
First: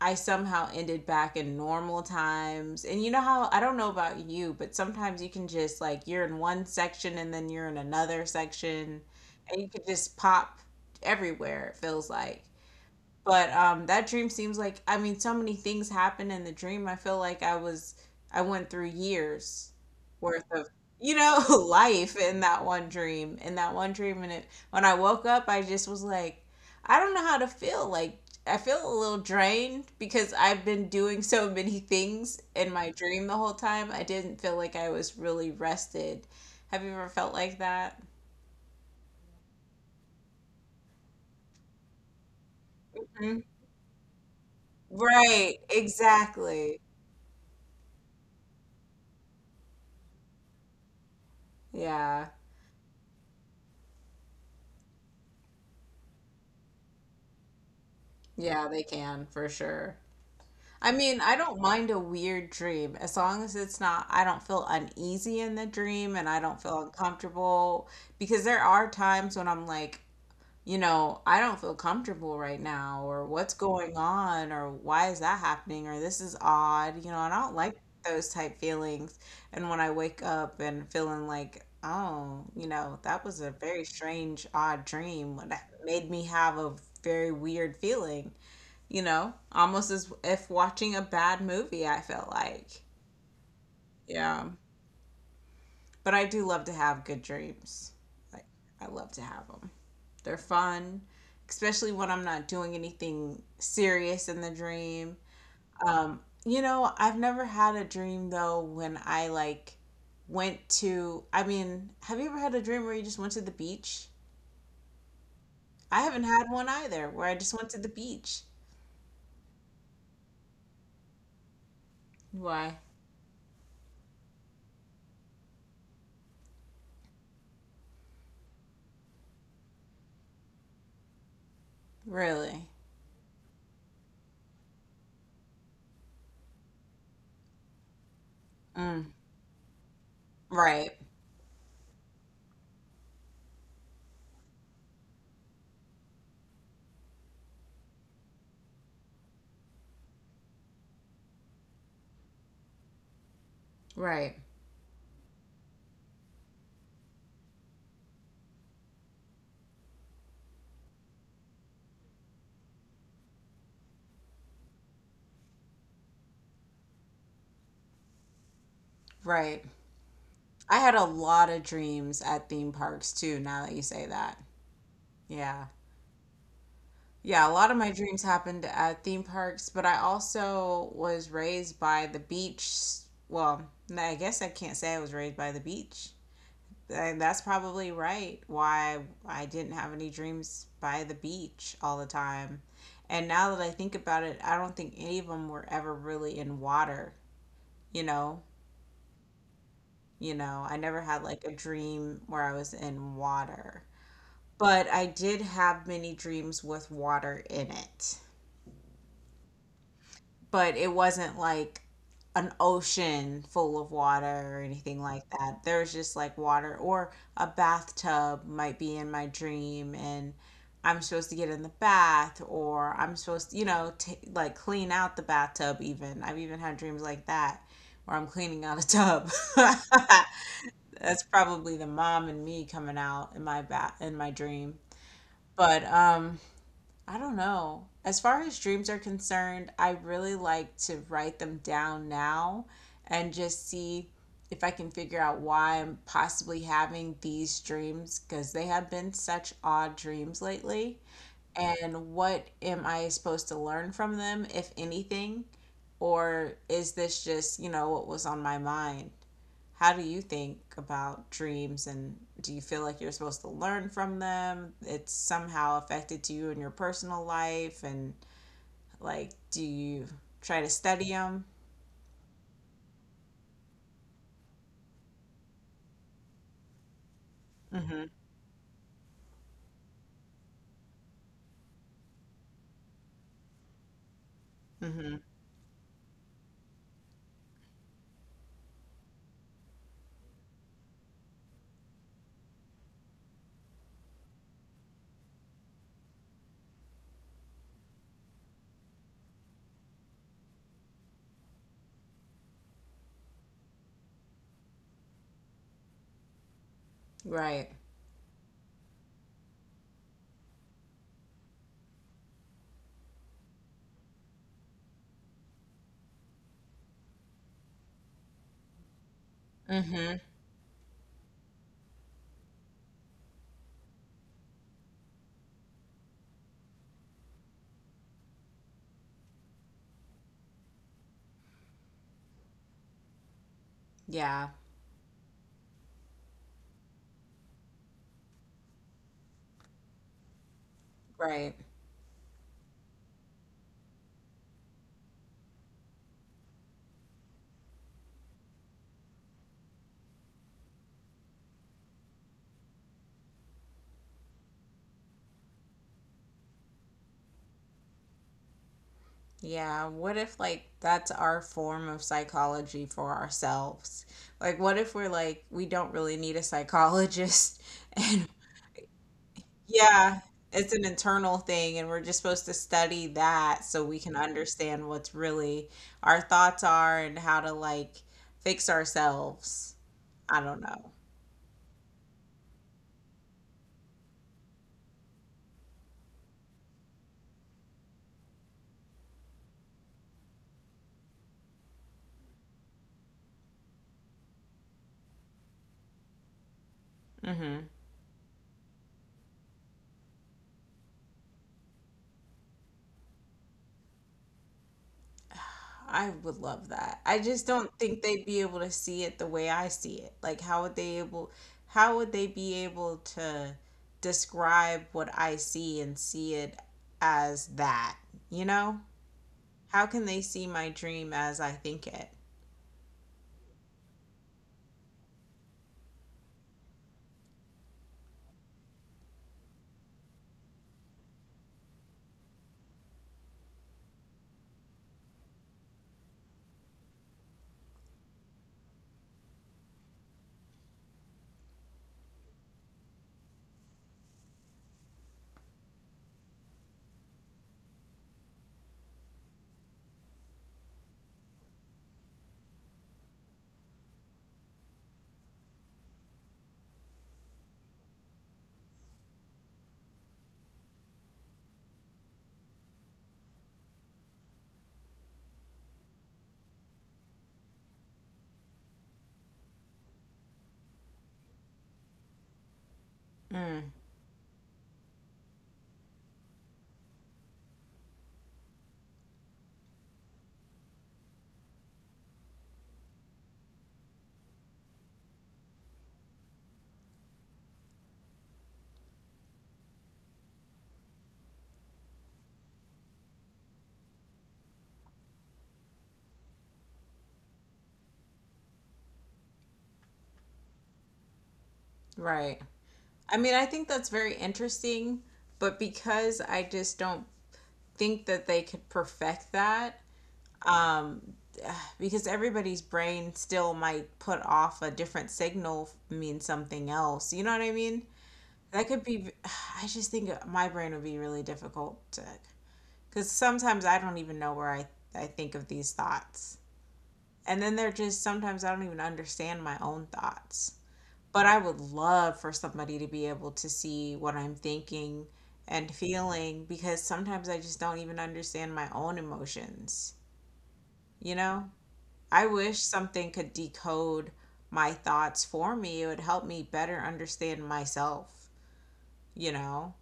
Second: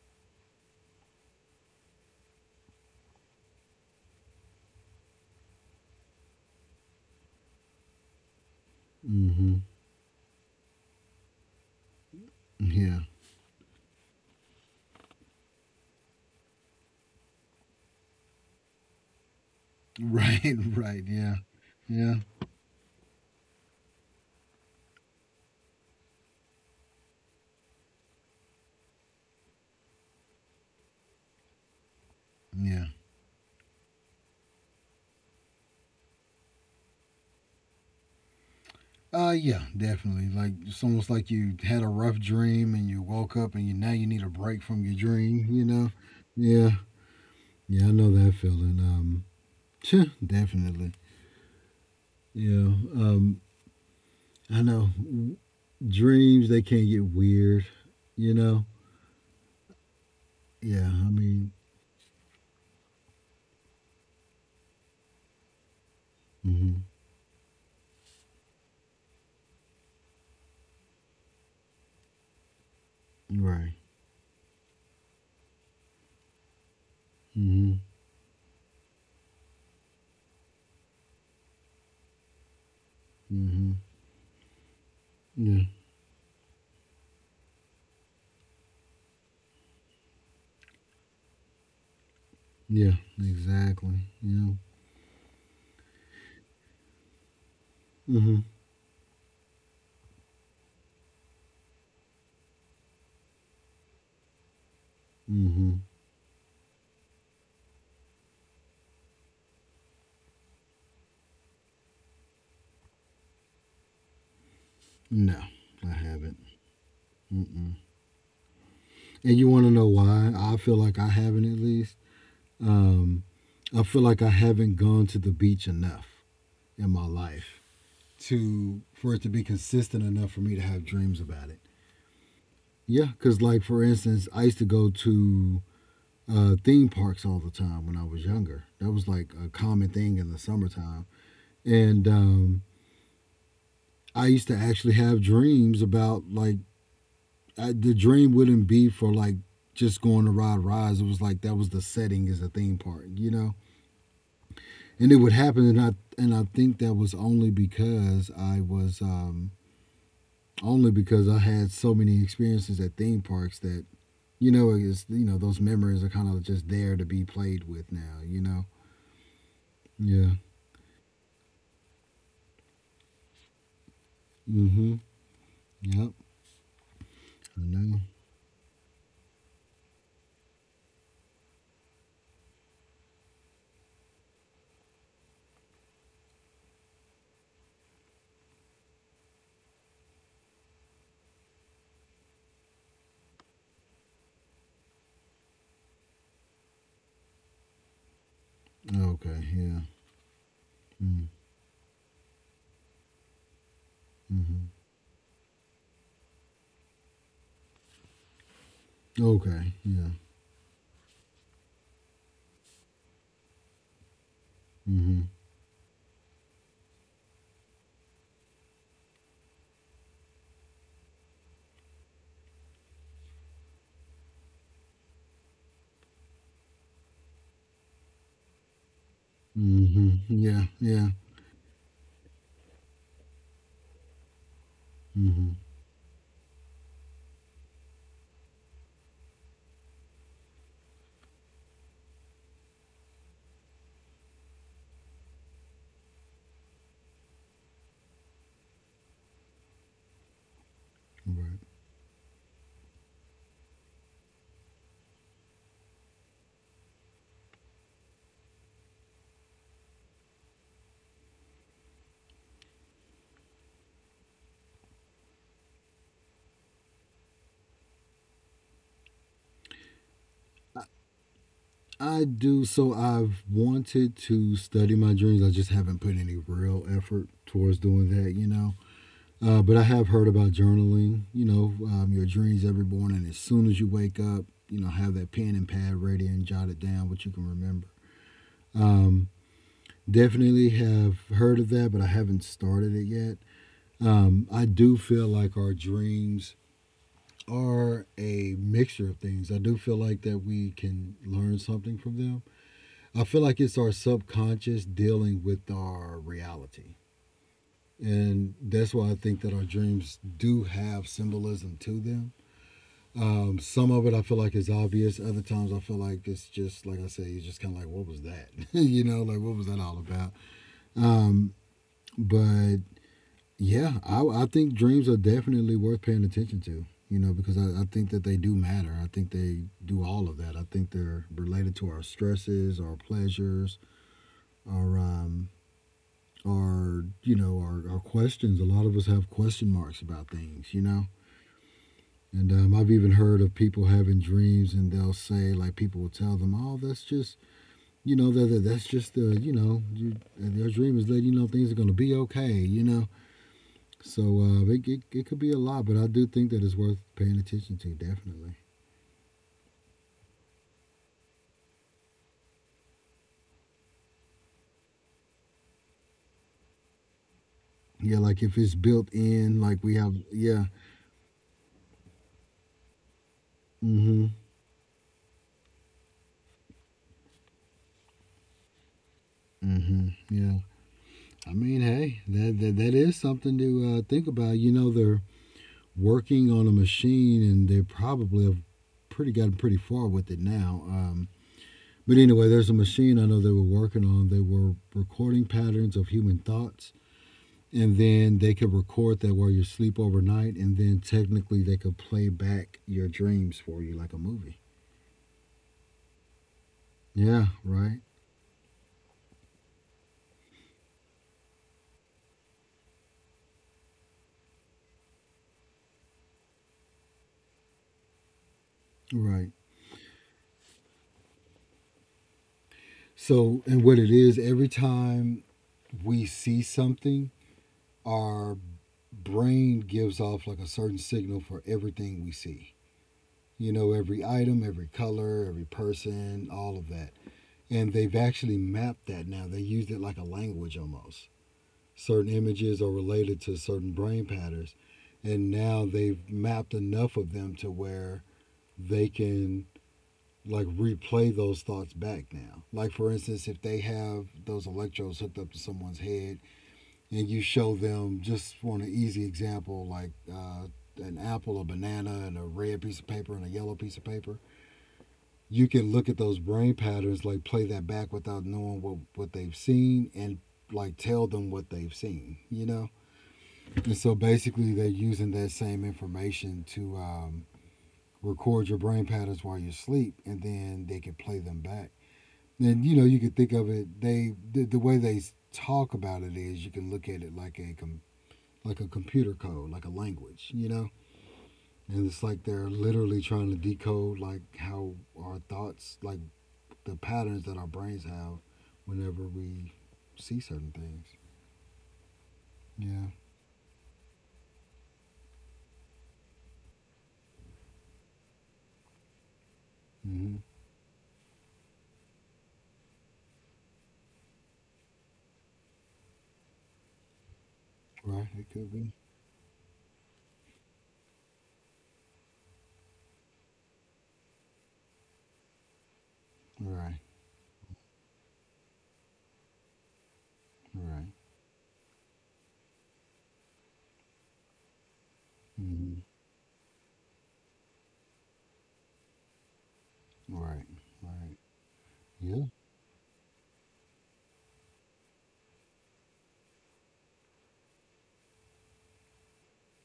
I somehow ended back in normal times. And you know how, I don't know about you, but sometimes you can just like, you're in one section and then you're in another section
Mm-hmm.
and you can just pop everywhere, it feels like.
Yeah. [laughs]
But um, that dream seems like, I mean, so many things happened in the dream. I feel like I went through years worth
Right.
of,
Right.
you
Yeah.
know, [laughs]
Yeah.
life in that one dream. And it, when I woke up, I just was like, I don't know how to feel. Like, I feel a little drained because I've been doing so many things in
Yeah.
my dream the whole time. I didn't feel like I was really rested. Have you ever felt like that?
Yeah, definitely. Like it's almost like you had a rough dream and you woke
Mhm.
up and you now you need a break from your dream,
Right,
you know? Yeah.
exactly.
Yeah, I know that feeling. [laughs] Definitely.
Yeah.
Yeah. Um I know dreams they can get weird, you know?
Yeah, they can for sure.
Yeah,
I
I
mean, I
mean,
don't mind a weird dream as long as it's not, I don't feel uneasy in the dream and I don't feel
mhm.
uncomfortable, because there are times when I'm like, you know, I don't feel comfortable right now, or what's
Right.
going on, or why is that happening, or this is odd, you know, and I don't like
Mhm.
those type feelings. And when I wake up and feeling like, oh, you know, that was a
Mhm.
very strange, odd dream that made me have a very weird feeling, you know, almost as if watching a bad movie, I feel like.
Yeah, exactly.
Yeah.
Yeah.
But I do love to have good dreams.
Mhm.
Like, I love to have them. They're fun, especially when I'm not doing anything serious in the dream.
Mhm.
Um, you know, I've never had a dream though when I like went to, I mean, have you ever had a dream where you just went to the beach?
No, I
I haven't
haven't.
had one either where I just went
Mm-mm.
to the beach.
And you want to know why? I feel like I haven't at least.
Why?
Um, I feel like I haven't gone to the beach enough in my life to for it to be consistent enough for me to have dreams about it.
Really?
Yeah, because like for instance, I used to go to theme parks all the time when I was younger. That was
Mm.
like a common thing in the
Right.
summertime, and I used to actually have dreams about. The dream wouldn't be for like just going to ride rides. It was like that was the setting as a theme park, you know.
Right.
And it would happen, and I think that was, only because I had so many experiences at theme parks that you know, it's you know those memories are kind of just there to be played with now, you know.
Right.
Yeah.
I had a lot of dreams at theme parks too, now that you say that.
Mm-hmm.
Yeah.
Yep.
Yeah, a
I
lot of my
know.
dreams happened at theme parks, but I also was raised by the beach. Well, no, I guess I can't say I was raised by the beach. And that's probably right why I didn't have any dreams by the beach all the time. And now that I think about it, I don't think any of them were ever really in water, you know?
Okay. Yeah.
You know, I never had
Mm,
like a dream where I was in water.
mm-hmm.
But I did have many dreams with water in it.
Okay. Yeah.
But it wasn't like an ocean full of water or anything
Mm-hmm.
like that. There was just like water or a bathtub might be in my dream, and I'm supposed to get in the bath or I'm supposed to, you know, like clean out the bathtub even. I've even had dreams like that where I'm cleaning out a tub. [laughs]
Mm-hmm. Yeah. Yeah.
That's probably the mom and me coming out in my dream.
Mm-hmm.
But um, I don't know. As far as dreams are concerned, I really like to write them down now and just see if I can figure out why I'm possibly having these dreams, because they have been such odd dreams lately.
Right.
And what am I supposed to learn from them, if anything? Or is this just, you know, what was on my mind? How do you think about dreams, and do you feel like you're supposed to learn from them? It's somehow affected to you in your personal life, and like, do you try to study them?
I do. So I've wanted to study my dreams. I just haven't put any real effort towards
Mhm.
doing that, you know. But I have heard about journaling, you know, your dreams every morning. As soon as you wake up, you know, have
Mhm.
that pen and pad ready and jot it down what you can remember. Um, definitely have heard of that, but I haven't started it yet. I do feel like our dreams are a mixture of things. I do feel like that we can learn something from them. I feel like it's our subconscious dealing with our reality.
Right.
And that's why I think that our dreams do have symbolism to them. Some of it I feel like is obvious. Other times I feel like it's just, like I say, it's just kind of like, what was that? [laughs] You know, like, what was that all about? Um, but yeah, I think dreams are definitely worth paying attention to, you know, because I think that they do matter. I think they do all of that. I think they're related to our stresses, our pleasures,
Yeah.
our um, our you know our questions. A lot of us have question marks about things, you know,
Right.
and I've even heard of people having dreams and they'll say, like, people will tell them, oh, that's just, you know, that's just their dream is letting you know things are going to be okay, you know. So it could be a lot, but I do think that it's worth paying attention to, definitely.
Yeah. What if like that's our form of psychology for ourselves? Like, what if we're like we don't really need a psychologist? [laughs]
Yeah,
And
like if it's built in, like we have.
yeah,
Yeah.
it's an internal thing, and we're just supposed to study that so we can
Mm-hmm.
understand what's really our thoughts are and how to like fix ourselves.
Mm-hmm.
I
Yeah,
don't know.
I mean, hey, that is something to think about, you know. There working on a machine, and they probably have pretty gotten pretty far with it now. But anyway, there's a machine I know they were working on. They were recording patterns of human thoughts,
Hmm.
and then they could record that while you sleep overnight, and then technically they could play back your dreams for you like a movie.
I would love that. I just
Yeah,
don't
right,
think they'd be able to see it the way I see it. Like, how would they able, how would they be able to describe what I see and see it as that? You know?
right.
How can they see my dream as I think it?
So, and what it is, every time we see something, our brain gives off like a certain signal for everything we see. You know, every item, every color, every person, all of that. And they've actually mapped that now. They use it like a language almost. Certain images are related to certain brain patterns. And now they've mapped enough of them to where they can like replay those thoughts back now. Like for instance, if they have those electrodes hooked up to someone's head and you show them just for an easy example, an apple, a banana, and a red piece of paper and a yellow piece of paper. You can look at those brain patterns, like play that back without knowing what they've seen and like tell them what they've seen.
Mm,
And so basically, they're using that same information to record your brain patterns while you sleep, and then they can play them back. And you know, you can think of it. The way they talk about it is you can look at it like a computer code, like a language. And it's like they're literally trying to decode like how our thoughts, like the patterns that our brains have whenever we see certain things.
right.
Yeah.
I mean, I think that's very interesting, but because I just don't think that they could perfect that,
hmm
um, because everybody's brain still might put off a different signal mean something else. You know what I mean?
Right. It
That
could
could
be.
be. [sighs] I just think my brain would be really difficult to, because sometimes I don't even know where I think of these thoughts.
Right.
And then they're just sometimes I don't even understand my own thoughts.
Right.
But I would love for somebody to be able to see what I'm thinking and
hmm
feeling because sometimes I just don't even understand my own emotions.
Right.
You
Right.
know, I
Yeah.
wish something could decode my thoughts for me. It would help me better understand myself, you know?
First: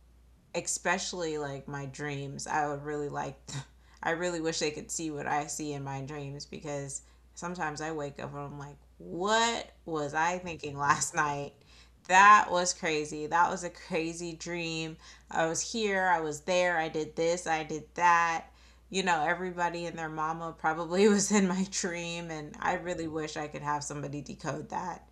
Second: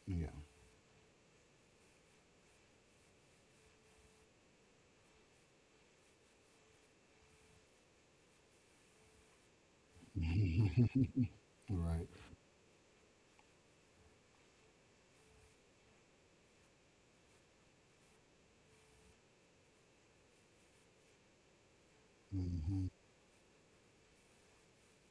Especially like my dreams. I would really like, [laughs] I really wish they could see what I see in my dreams because sometimes I wake up and I'm like, what was I thinking [laughs]
Yeah.
last night?
[laughs] Right.
That was crazy. That was a crazy dream. I was here, I was there, I did this, I did that. You know, everybody and their mama probably [laughs] was in my dream, and I
hmm
really wish I could have somebody decode that,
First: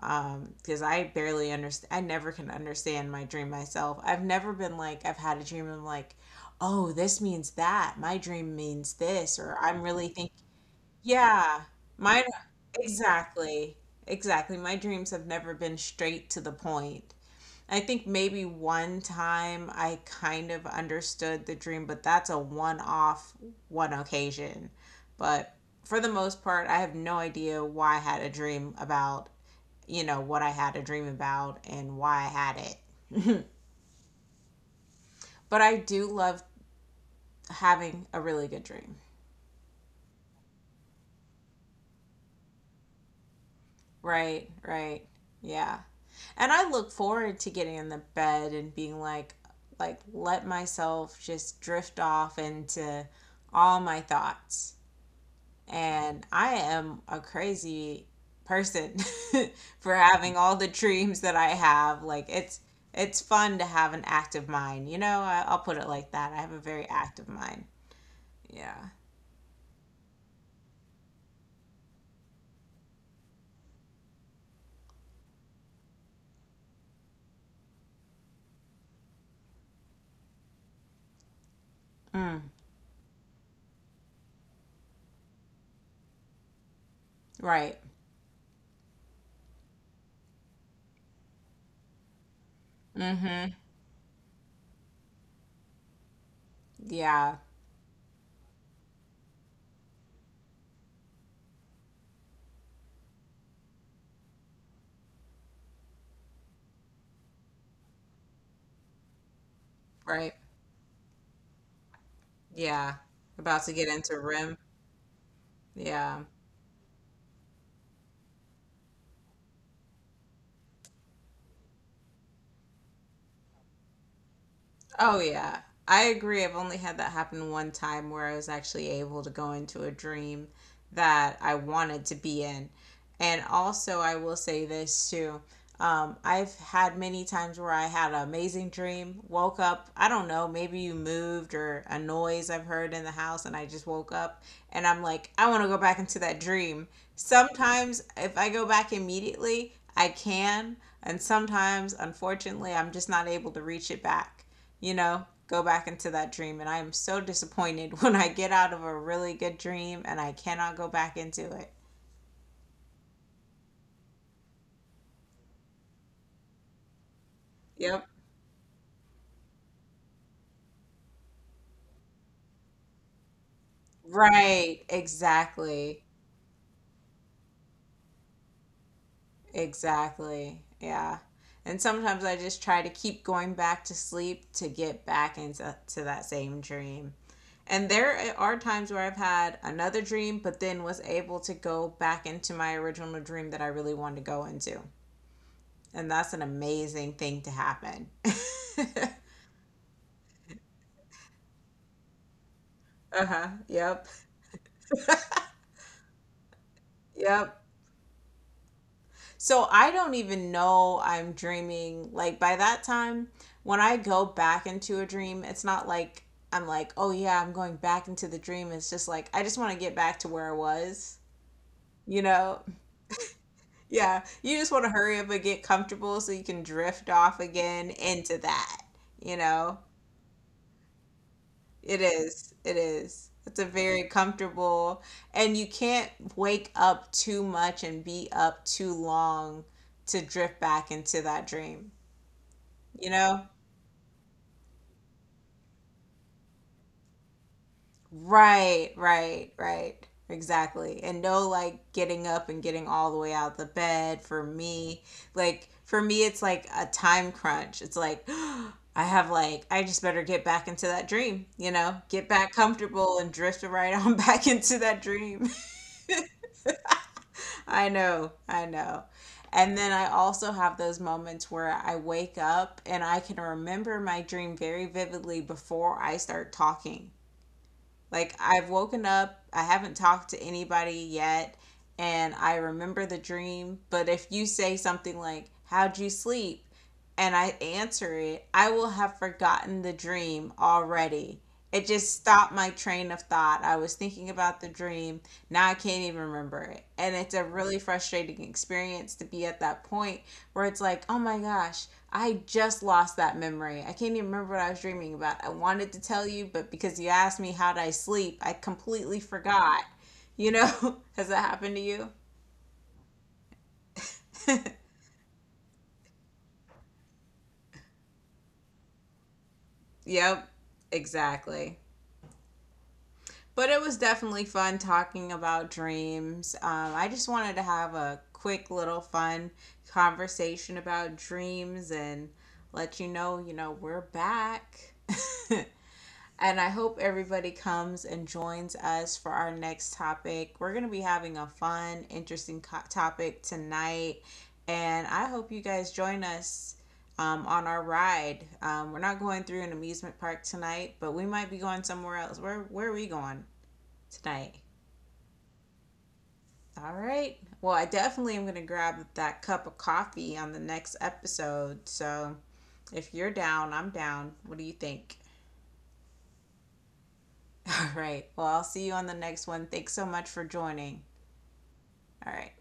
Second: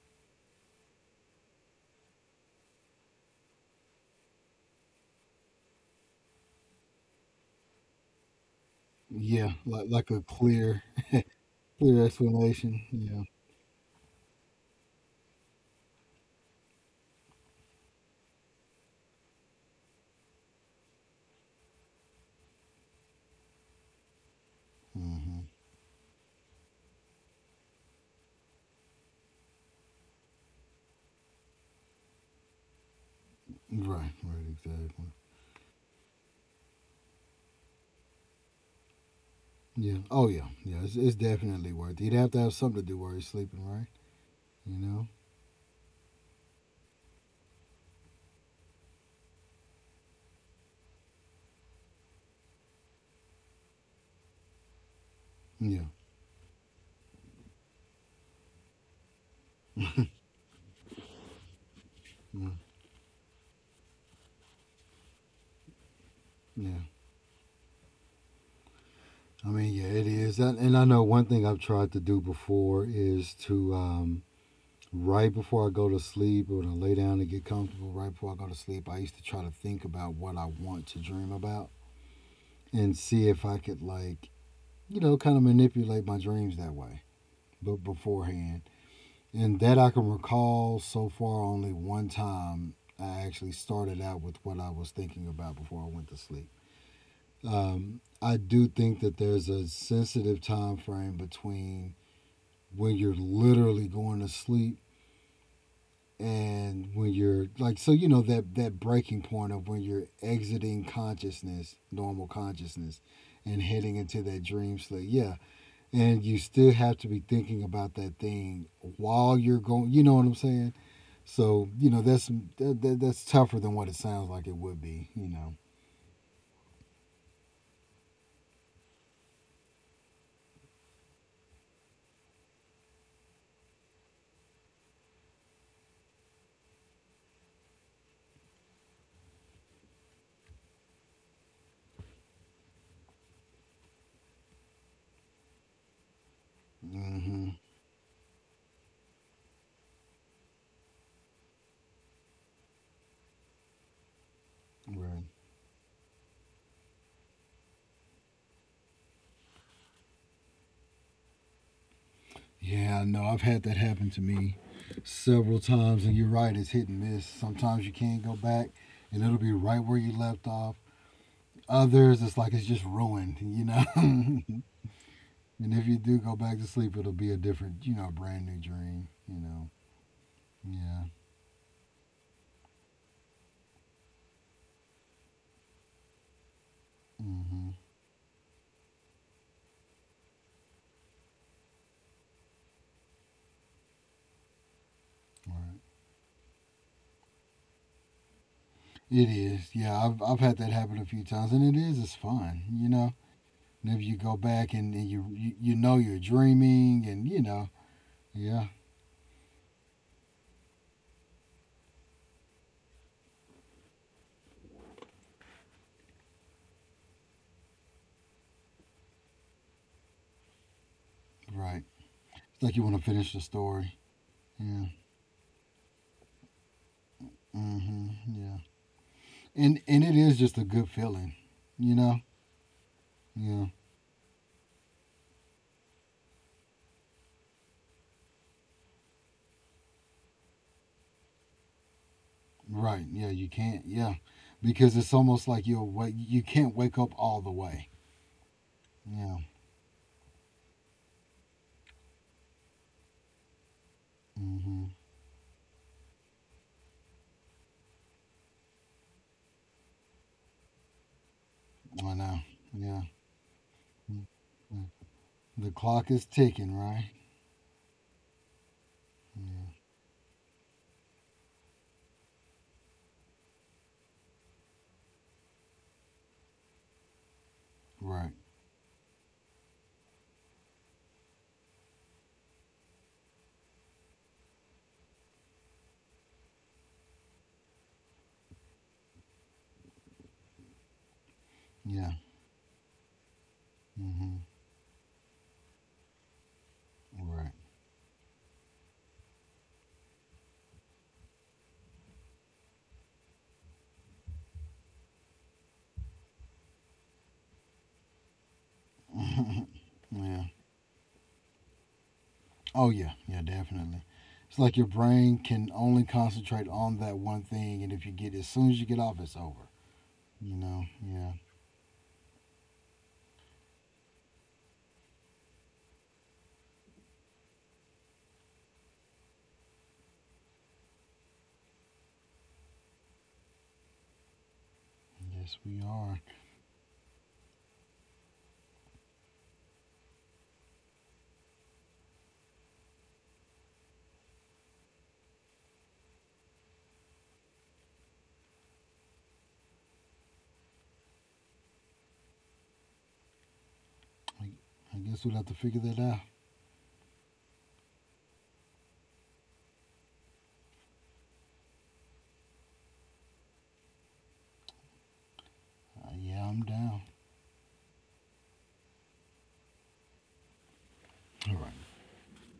because I barely understand. I never can understand my dream myself. I've never been like I've had a dream. And I'm like, oh, this means that. My dream means this,
Yeah.
or I'm
Like
really
like a
think.
clear
Yeah,
clear
mine
explanation. Yeah.
exactly, exactly. My dreams have never been straight to the point. I think maybe one time I kind of understood the dream, but that's a one-off, one occasion.
hmm
But for the most part, I have no idea why I had a dream about, you know, what I had a dream about and why I had it.
Right. Right. Exactly.
But I do love having a really good dream.
Yeah. Oh yeah. Yeah. It's definitely worth it. You'd have to have something to do while you're sleeping, right?
Right,
You
right.
know.
Yeah. And I look forward to getting in the bed and being like let myself just drift off into all my thoughts.
Yeah.
And I am a crazy person [laughs] for having all the dreams that I have. Like
Yeah.
it's fun to have an active mind. You know, I'll put it like that. I have a
Yeah.
very active mind. Yeah.
I mean, yeah, it is. And I know one thing I've tried to do before is to, right before I go to sleep, or to lay down and get comfortable, right before I go to sleep, I used to try to think about what I want to dream about,
Mm,
and see if I could, like, you know, kind of manipulate my dreams that way,
right.
but beforehand. And that I can recall, so far only one time I actually
Mm-hmm.
started out with what I was thinking about before I went to sleep.
Yeah.
I do think that there's a sensitive time frame between when you're literally going to sleep and when you're like, so you know, that that breaking point of when you're
Right.
exiting consciousness, normal
Yeah.
consciousness,
About
and
to get
heading
into
into that
REM.
dream sleep. Yeah.
Yeah.
And you still have to be thinking about that thing while you're going, you know what I'm saying? So you know, that's that's tougher than what it sounds like it would be,
Oh,
you know.
yeah. I agree. I've only had that happen one time where I was actually able to go into a dream that I wanted to be in. And also, I will say this too. I've had many times where I had an amazing dream, woke up. I don't know, maybe you moved or a noise I've heard in the house, and I just woke up and I'm like, I want to go back into that dream.
hmm
Sometimes, if I go back immediately, I can. And sometimes, unfortunately, I'm just not able to reach it back, you know,
right.
go back into that dream. And I am so disappointed [laughs] when I get out of a really good dream and I cannot go back into it.
Yeah, no, I've had that happen to me several times, and you're right, it's hit and miss. Sometimes you
Yep.
can't go back, and it'll be right where you left off. Others, it's like it's just ruined, you know. [laughs] And
Right,
if you
exactly.
do go back to sleep, it'll be a different, you know, brand new dream, you know.
Exactly.
Yeah.
Yeah. And sometimes I just try to keep going back to sleep to get back into to that same dream.
Mm-hmm.
And there are times where I've had another dream, but then was able to go back into my original dream that I really wanted to go into.
Right.
And that's an amazing thing to happen. [laughs]
It is. Yeah, I've had that happen a few times, and it is. It's fun, you know.
Uh-huh.
Whenever
Yep.
you go back and you know you're dreaming, and you
Yep.
know, yeah,
So I don't even know I'm dreaming. Like by that time, when I go back into a dream, it's not like I'm like, oh yeah, I'm going back into the dream. It's just like, I just want to get back to where I was,
right.
you know?
It's like you want to finish the story.
Yeah, you just want
Yeah.
to hurry up and get comfortable so you can drift off again into
Yeah.
that, you know?
And it is just a good feeling, you
It
know.
is. It is. It's a
Yeah.
very comfortable, and you can't wake up too much and be up too long to drift back into that dream.
Right.
You
Yeah.
know?
You can't. Yeah. Because it's almost like you're wake. You can't wake up all the way.
Right,
Yeah.
right, right. Exactly. And no like getting up and getting all the way out the bed for
hmm
me. Like for me it's like a time crunch. It's like [gasps] I have like I just better get back into that dream, you know?
I
Get
know.
back
Yeah.
comfortable and drift right on [laughs]
Mm.
back into
Yeah.
that dream.
The clock is ticking, right?
[laughs] I know. I know.
Yeah.
And then I also have those moments where I wake up and I can remember my dream very vividly before I start talking.
Right.
Like I've woken up, I haven't talked to anybody yet, and I remember the dream. But if you say something like, how'd you sleep? And I answer it, I will have forgotten the dream already. It
Yeah.
just stopped my train of thought. I was thinking
hmm
about the dream. Now I can't even remember it. And it's a
Right.
really frustrating experience to be at that point where it's like, oh my gosh, I just lost that memory. I can't even remember what I was dreaming about. I wanted to tell you, but because you asked me how did I sleep, I completely
[laughs]
forgot.
Yeah.
You know, [laughs] has that happened to you?
Oh yeah. Yeah. Definitely. It's like your brain can only concentrate on that one thing, and if you get, as soon as you get off, it's over.
Yep,
You know. Yeah.
exactly. But it was definitely fun talking about dreams. I just wanted to have a quick little fun conversation about dreams and let you know, we're back.
Yes,
[laughs]
we are.
And I hope everybody comes and joins us for our next topic. We're going to be having a fun, interesting topic tonight. And I hope you guys join us, on our ride. We're not going through an amusement park tonight, but we might be going somewhere else. Where are we going
I,
tonight?
I guess we'll have to figure that out.
All right. Well, I definitely am going to grab that cup of coffee on the next episode. So if you're down, I'm down. What do you think?
Yeah, I'm down.
All right. Well, I'll see you on the next one. Thanks so much for joining.
All right.
All right.